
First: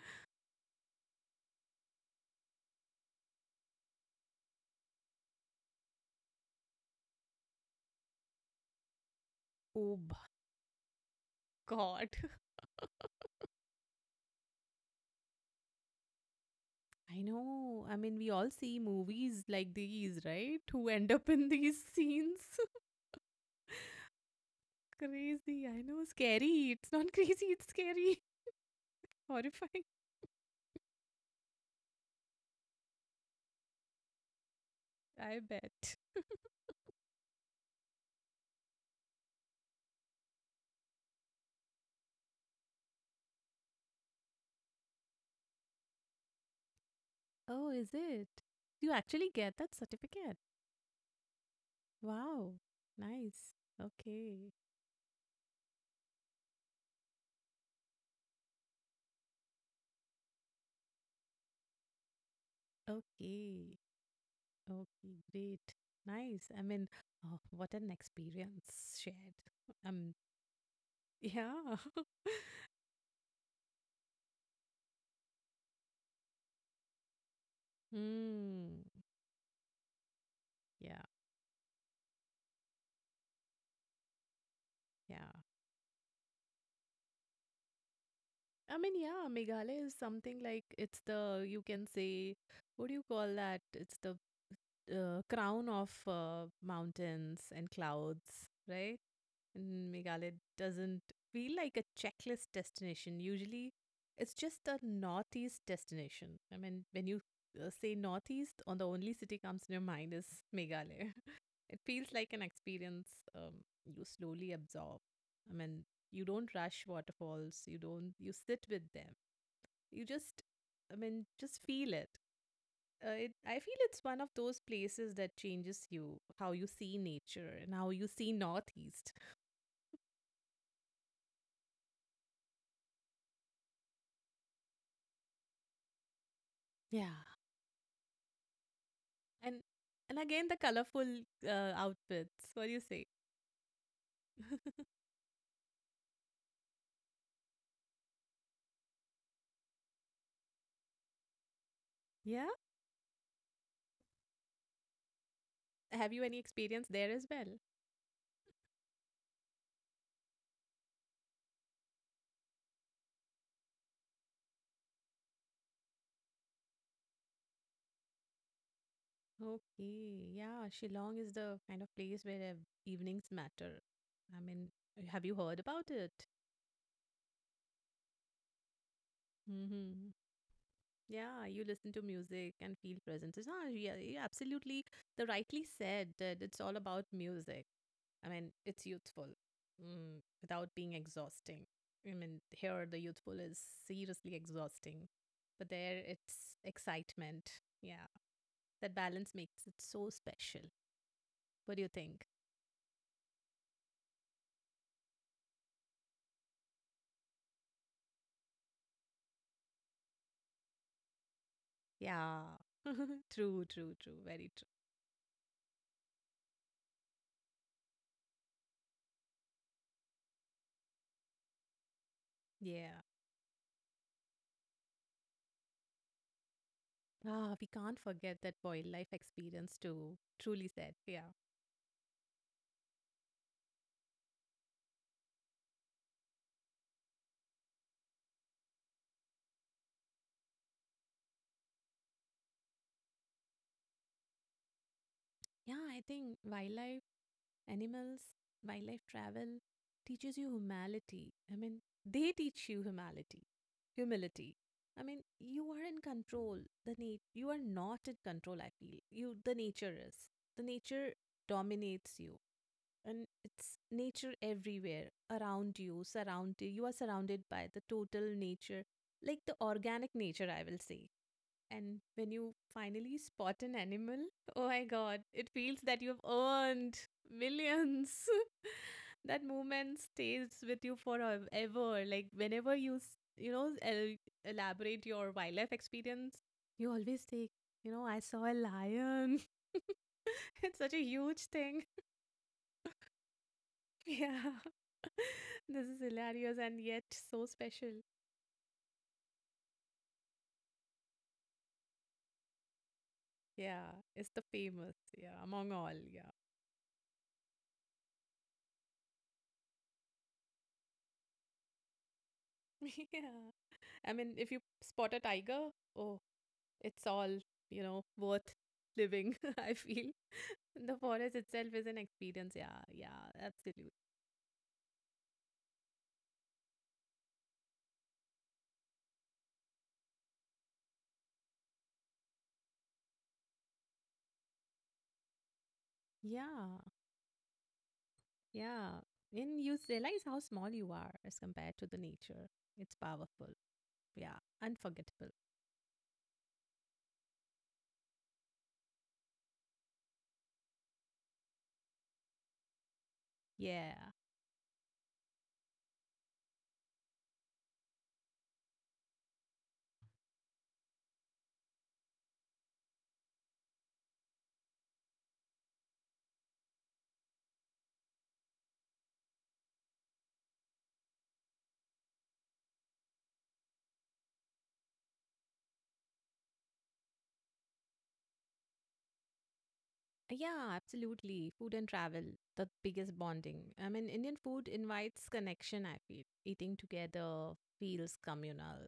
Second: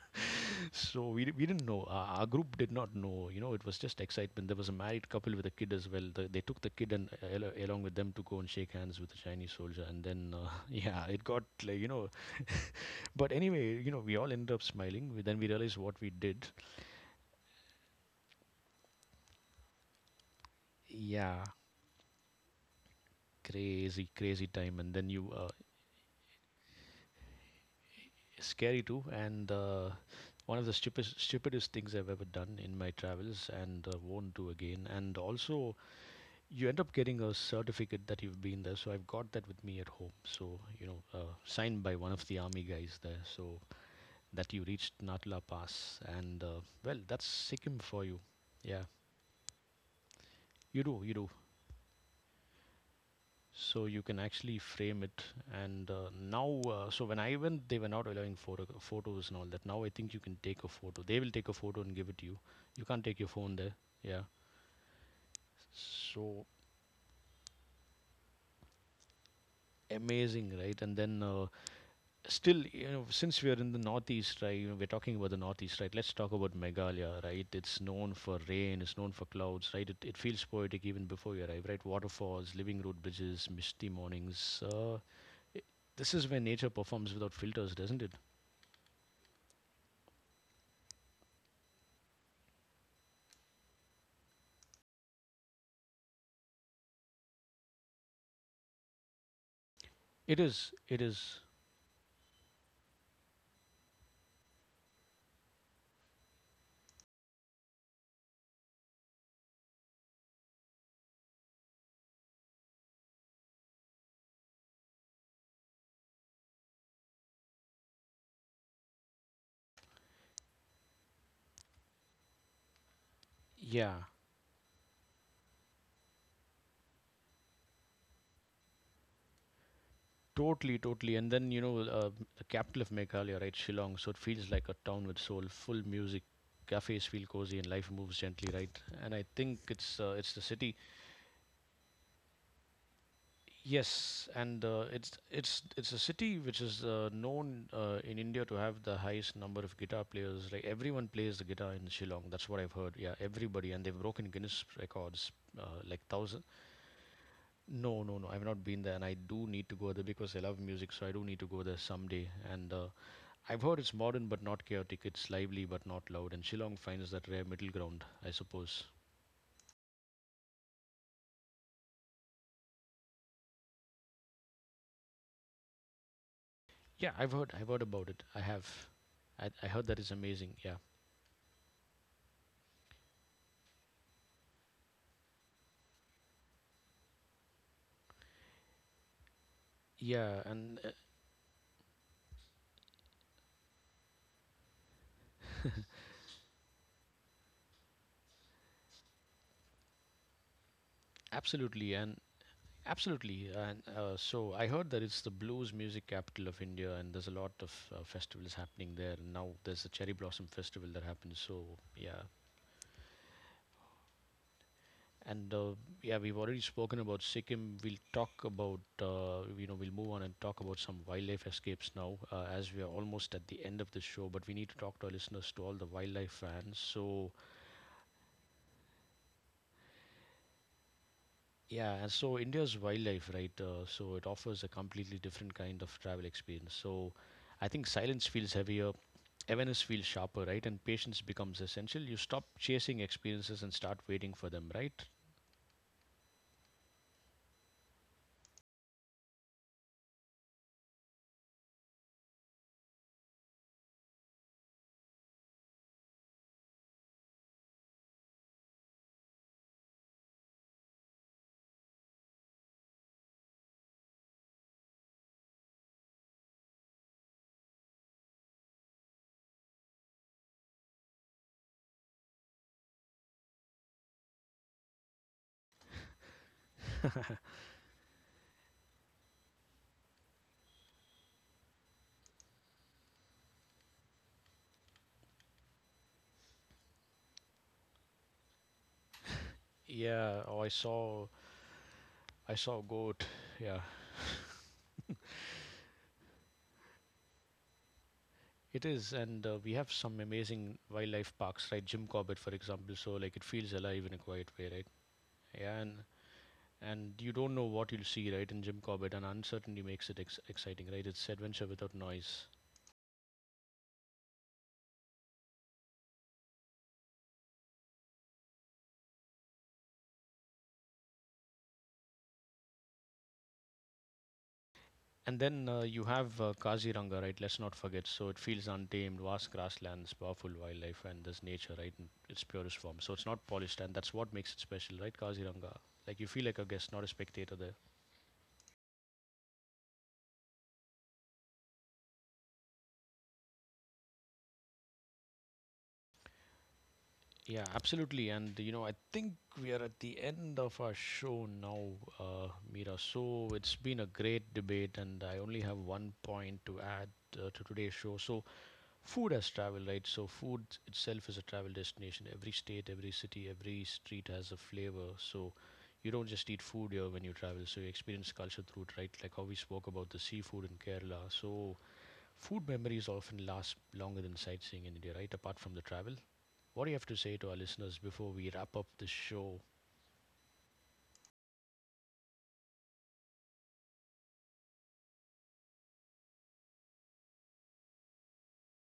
So we didn't know. Our group did not know. You know, it was just excitement. There was a married couple with a kid as well. They took the kid and along with them to go and shake hands with the Chinese soldier, Oh and b- then yeah, it got, like. God. But anyway, we all ended up smiling. Then we realized what we did. I know. I mean, we all see movies like these, right? Who end up Yeah, in these scenes. crazy, crazy time. And then, Crazy. I know. Scary. It's not crazy. It's scary. scary too. And Horrifying. One of the stupidest, stupidest things I've ever done in my travels, and won't do again. And I also, bet. you end up getting a certificate that you've been there. So I've got that with me at home. So, signed by one of the army guys there, so that you reached Natla Pass. And, well, that's Oh, Sikkim is for you. it? Yeah, You actually get that certificate. you do, you do. Wow. Nice. So you can Okay. actually frame it. And now, so when I went, they were not allowing photos and all that. Now I think you can take a photo. They will take a photo and give it to you. You can't take your phone there. Okay. Yeah. Okay. Great. So Nice. I mean, oh, what an experience shared. Um, amazing, right? And then yeah. still, since we are in the northeast, right? You know, we're talking about the northeast, right? Let's talk about Meghalaya, right? It's known for rain. Hmm. It's known for clouds, right? It feels poetic Yeah, even before you arrive, right? Waterfalls, living road bridges, misty mornings. Yeah. i- this is where nature performs without filters, doesn't it? I mean, yeah, Meghalaya is something like it's the, you can say, what do you call that? It's the crown of mountains and clouds, right? And Meghalaya It is. It doesn't is. feel like a checklist destination. Usually, it's just a northeast destination. I mean, when you say northeast, on the only city comes to your mind is Meghalaya. It feels like an experience um, you slowly absorb. I mean, you don't rush waterfalls. You don't. You sit with them. You just, I mean, just feel it. It. I feel it's Yeah. one of those places that changes you, how you see nature and how you see Northeast. Totally, totally. And then, the capital of Meghalaya, right, Shillong. So it feels like a town with soul, full music. Cafes Yeah, feel cozy and life moves gently, right? And I think and it's uh, and it's the again the city. colorful outfits. What do you say? Yes, and it's a city which is known in India to have the highest number of guitar players. Like everyone plays the guitar in Shillong. That's Yeah. what I've heard. Yeah, everybody, and they've broken Guinness records, like Have you any thousand. experience there as well? No, no, no. I've not been there, and I do need to go there because I love music, so I do need to go there someday. And I've heard it's modern but not chaotic. It's lively but not loud, and Shillong finds that rare middle ground, I suppose. Okay, yeah, Shillong is the kind of place where evenings matter. I mean, have you heard about it? Yeah, I've heard. I've heard about it. I have. I heard that Hmm. is amazing. Yeah, Yeah, you listen to music and feel present. It's, ah, yeah, you absolutely. The rightly said that it's all about music. I mean, it's youthful, mm, yeah, without and being exhausting. I mean, here the youthful is seriously exhausting, but there it's excitement. Yeah, that balance makes it so special. What do you absolutely, and think? absolutely, and so I heard that it's the blues music capital of India, and there's a lot of festivals happening there. And now there's the Cherry Blossom Festival that happens. So yeah. Yeah. True, true, true. Very true. And yeah, we've already spoken about Sikkim. We'll move on and talk about some wildlife escapes now, as we are Yeah. almost at the end of the show. But we need to talk to our listeners, to all the wildlife fans. So Ah, we can't forget that wildlife experience too. Truly said. Yeah. yeah, and so India's wildlife, right? So it offers a completely different kind of travel experience. So I think silence feels heavier, awareness feels sharper, right? And patience becomes essential. You stop chasing experiences and start waiting for them, right? Yeah, I think wildlife, animals, wildlife travel teaches you humanity. I mean, they teach you humanity, humility. I mean, you are in control. You are not in control, I feel. You The nature is. The nature dominates you. And it's nature everywhere around you, surround you, you are surrounded by the total nature, like the organic nature, I will say. And when you finally spot an animal, oh my God, it feels that you've earned millions. That moment stays with you forever. Like whenever you you know, elaborate your wildlife experience, you always say, you know, I saw a lion. Yeah, oh, I It's such a saw huge thing. I saw a goat. Yeah. Yeah. This is hilarious and yet so special. It is, and we have some amazing wildlife parks, right? Jim Corbett, for example. So, like, it feels Yeah, alive in a it's the quiet way, right? famous. Yeah, among Yeah, all. and Yeah. You don't know what you'll see, right? In Jim Corbett, and uncertainty makes it exciting, right? It's adventure without noise. Yeah. I mean, if you spot a tiger, oh, it's all, you know, worth living, I feel. The forest itself is an experience. Yeah, yeah, absolutely. And then you have Kaziranga, right? Let's not forget. So it feels untamed, vast grasslands, powerful wildlife, and there's nature, right? In its purest form. So it's not polished, and that's what makes it special, right? Kaziranga. Like you feel like a Yeah, guest, not a spectator there. yeah. And you realize how small you are as compared to the nature. It's powerful. Yeah, unforgettable. Yeah, absolutely. And I think we are at the end of our show now, Mira. So it's Yeah. been a great debate, and I only have one point to add to today's show. So, food as travel, right? So, food itself is a travel destination. Every state, every city, every street has a flavor. So, you don't just eat food here when you travel. So, you experience culture through it, right? Like how we spoke about the seafood in Kerala. So, food memories often last longer than sightseeing in India, right? Apart from the travel. What do you have to say to our listeners before we wrap up this show? Yeah, absolutely. Food and travel, the biggest bonding. I mean, Indian food invites connection, I feel. Eating together feels communal.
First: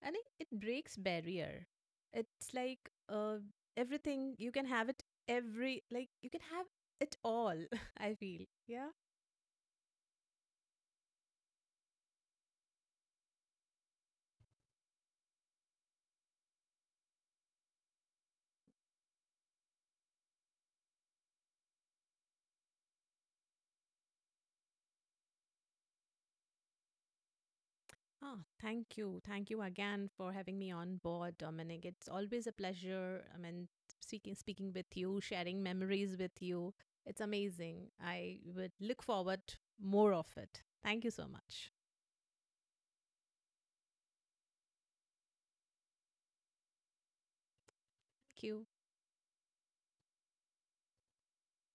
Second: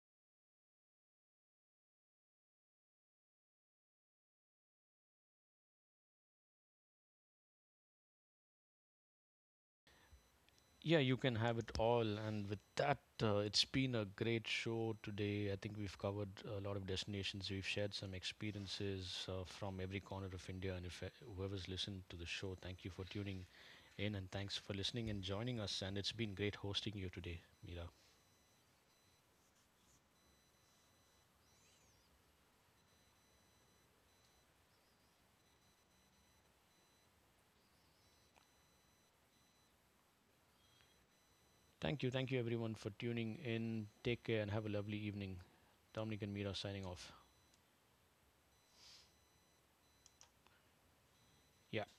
And it breaks barrier. It's like uh, everything, you can have it you can have it all, I feel. Yeah. Yeah, you can have it all. And with that, it's been a great show today. I think we've covered a lot of destinations. We've shared some experiences from every corner of India. And if whoever's listened to the show, thank you for tuning in, and thanks for listening and joining us. And it's been great hosting you today, Mira. Ah, thank you. Thank you again for having me on board, Dominic. It's always a pleasure. I mean, speaking with you, sharing memories with you. It's amazing. I would look forward more of it. Thank you so much. Thank you. Thank you, everyone, for tuning in. Take care and have a lovely evening. Dominic and Mira signing off. Thank you. Yeah,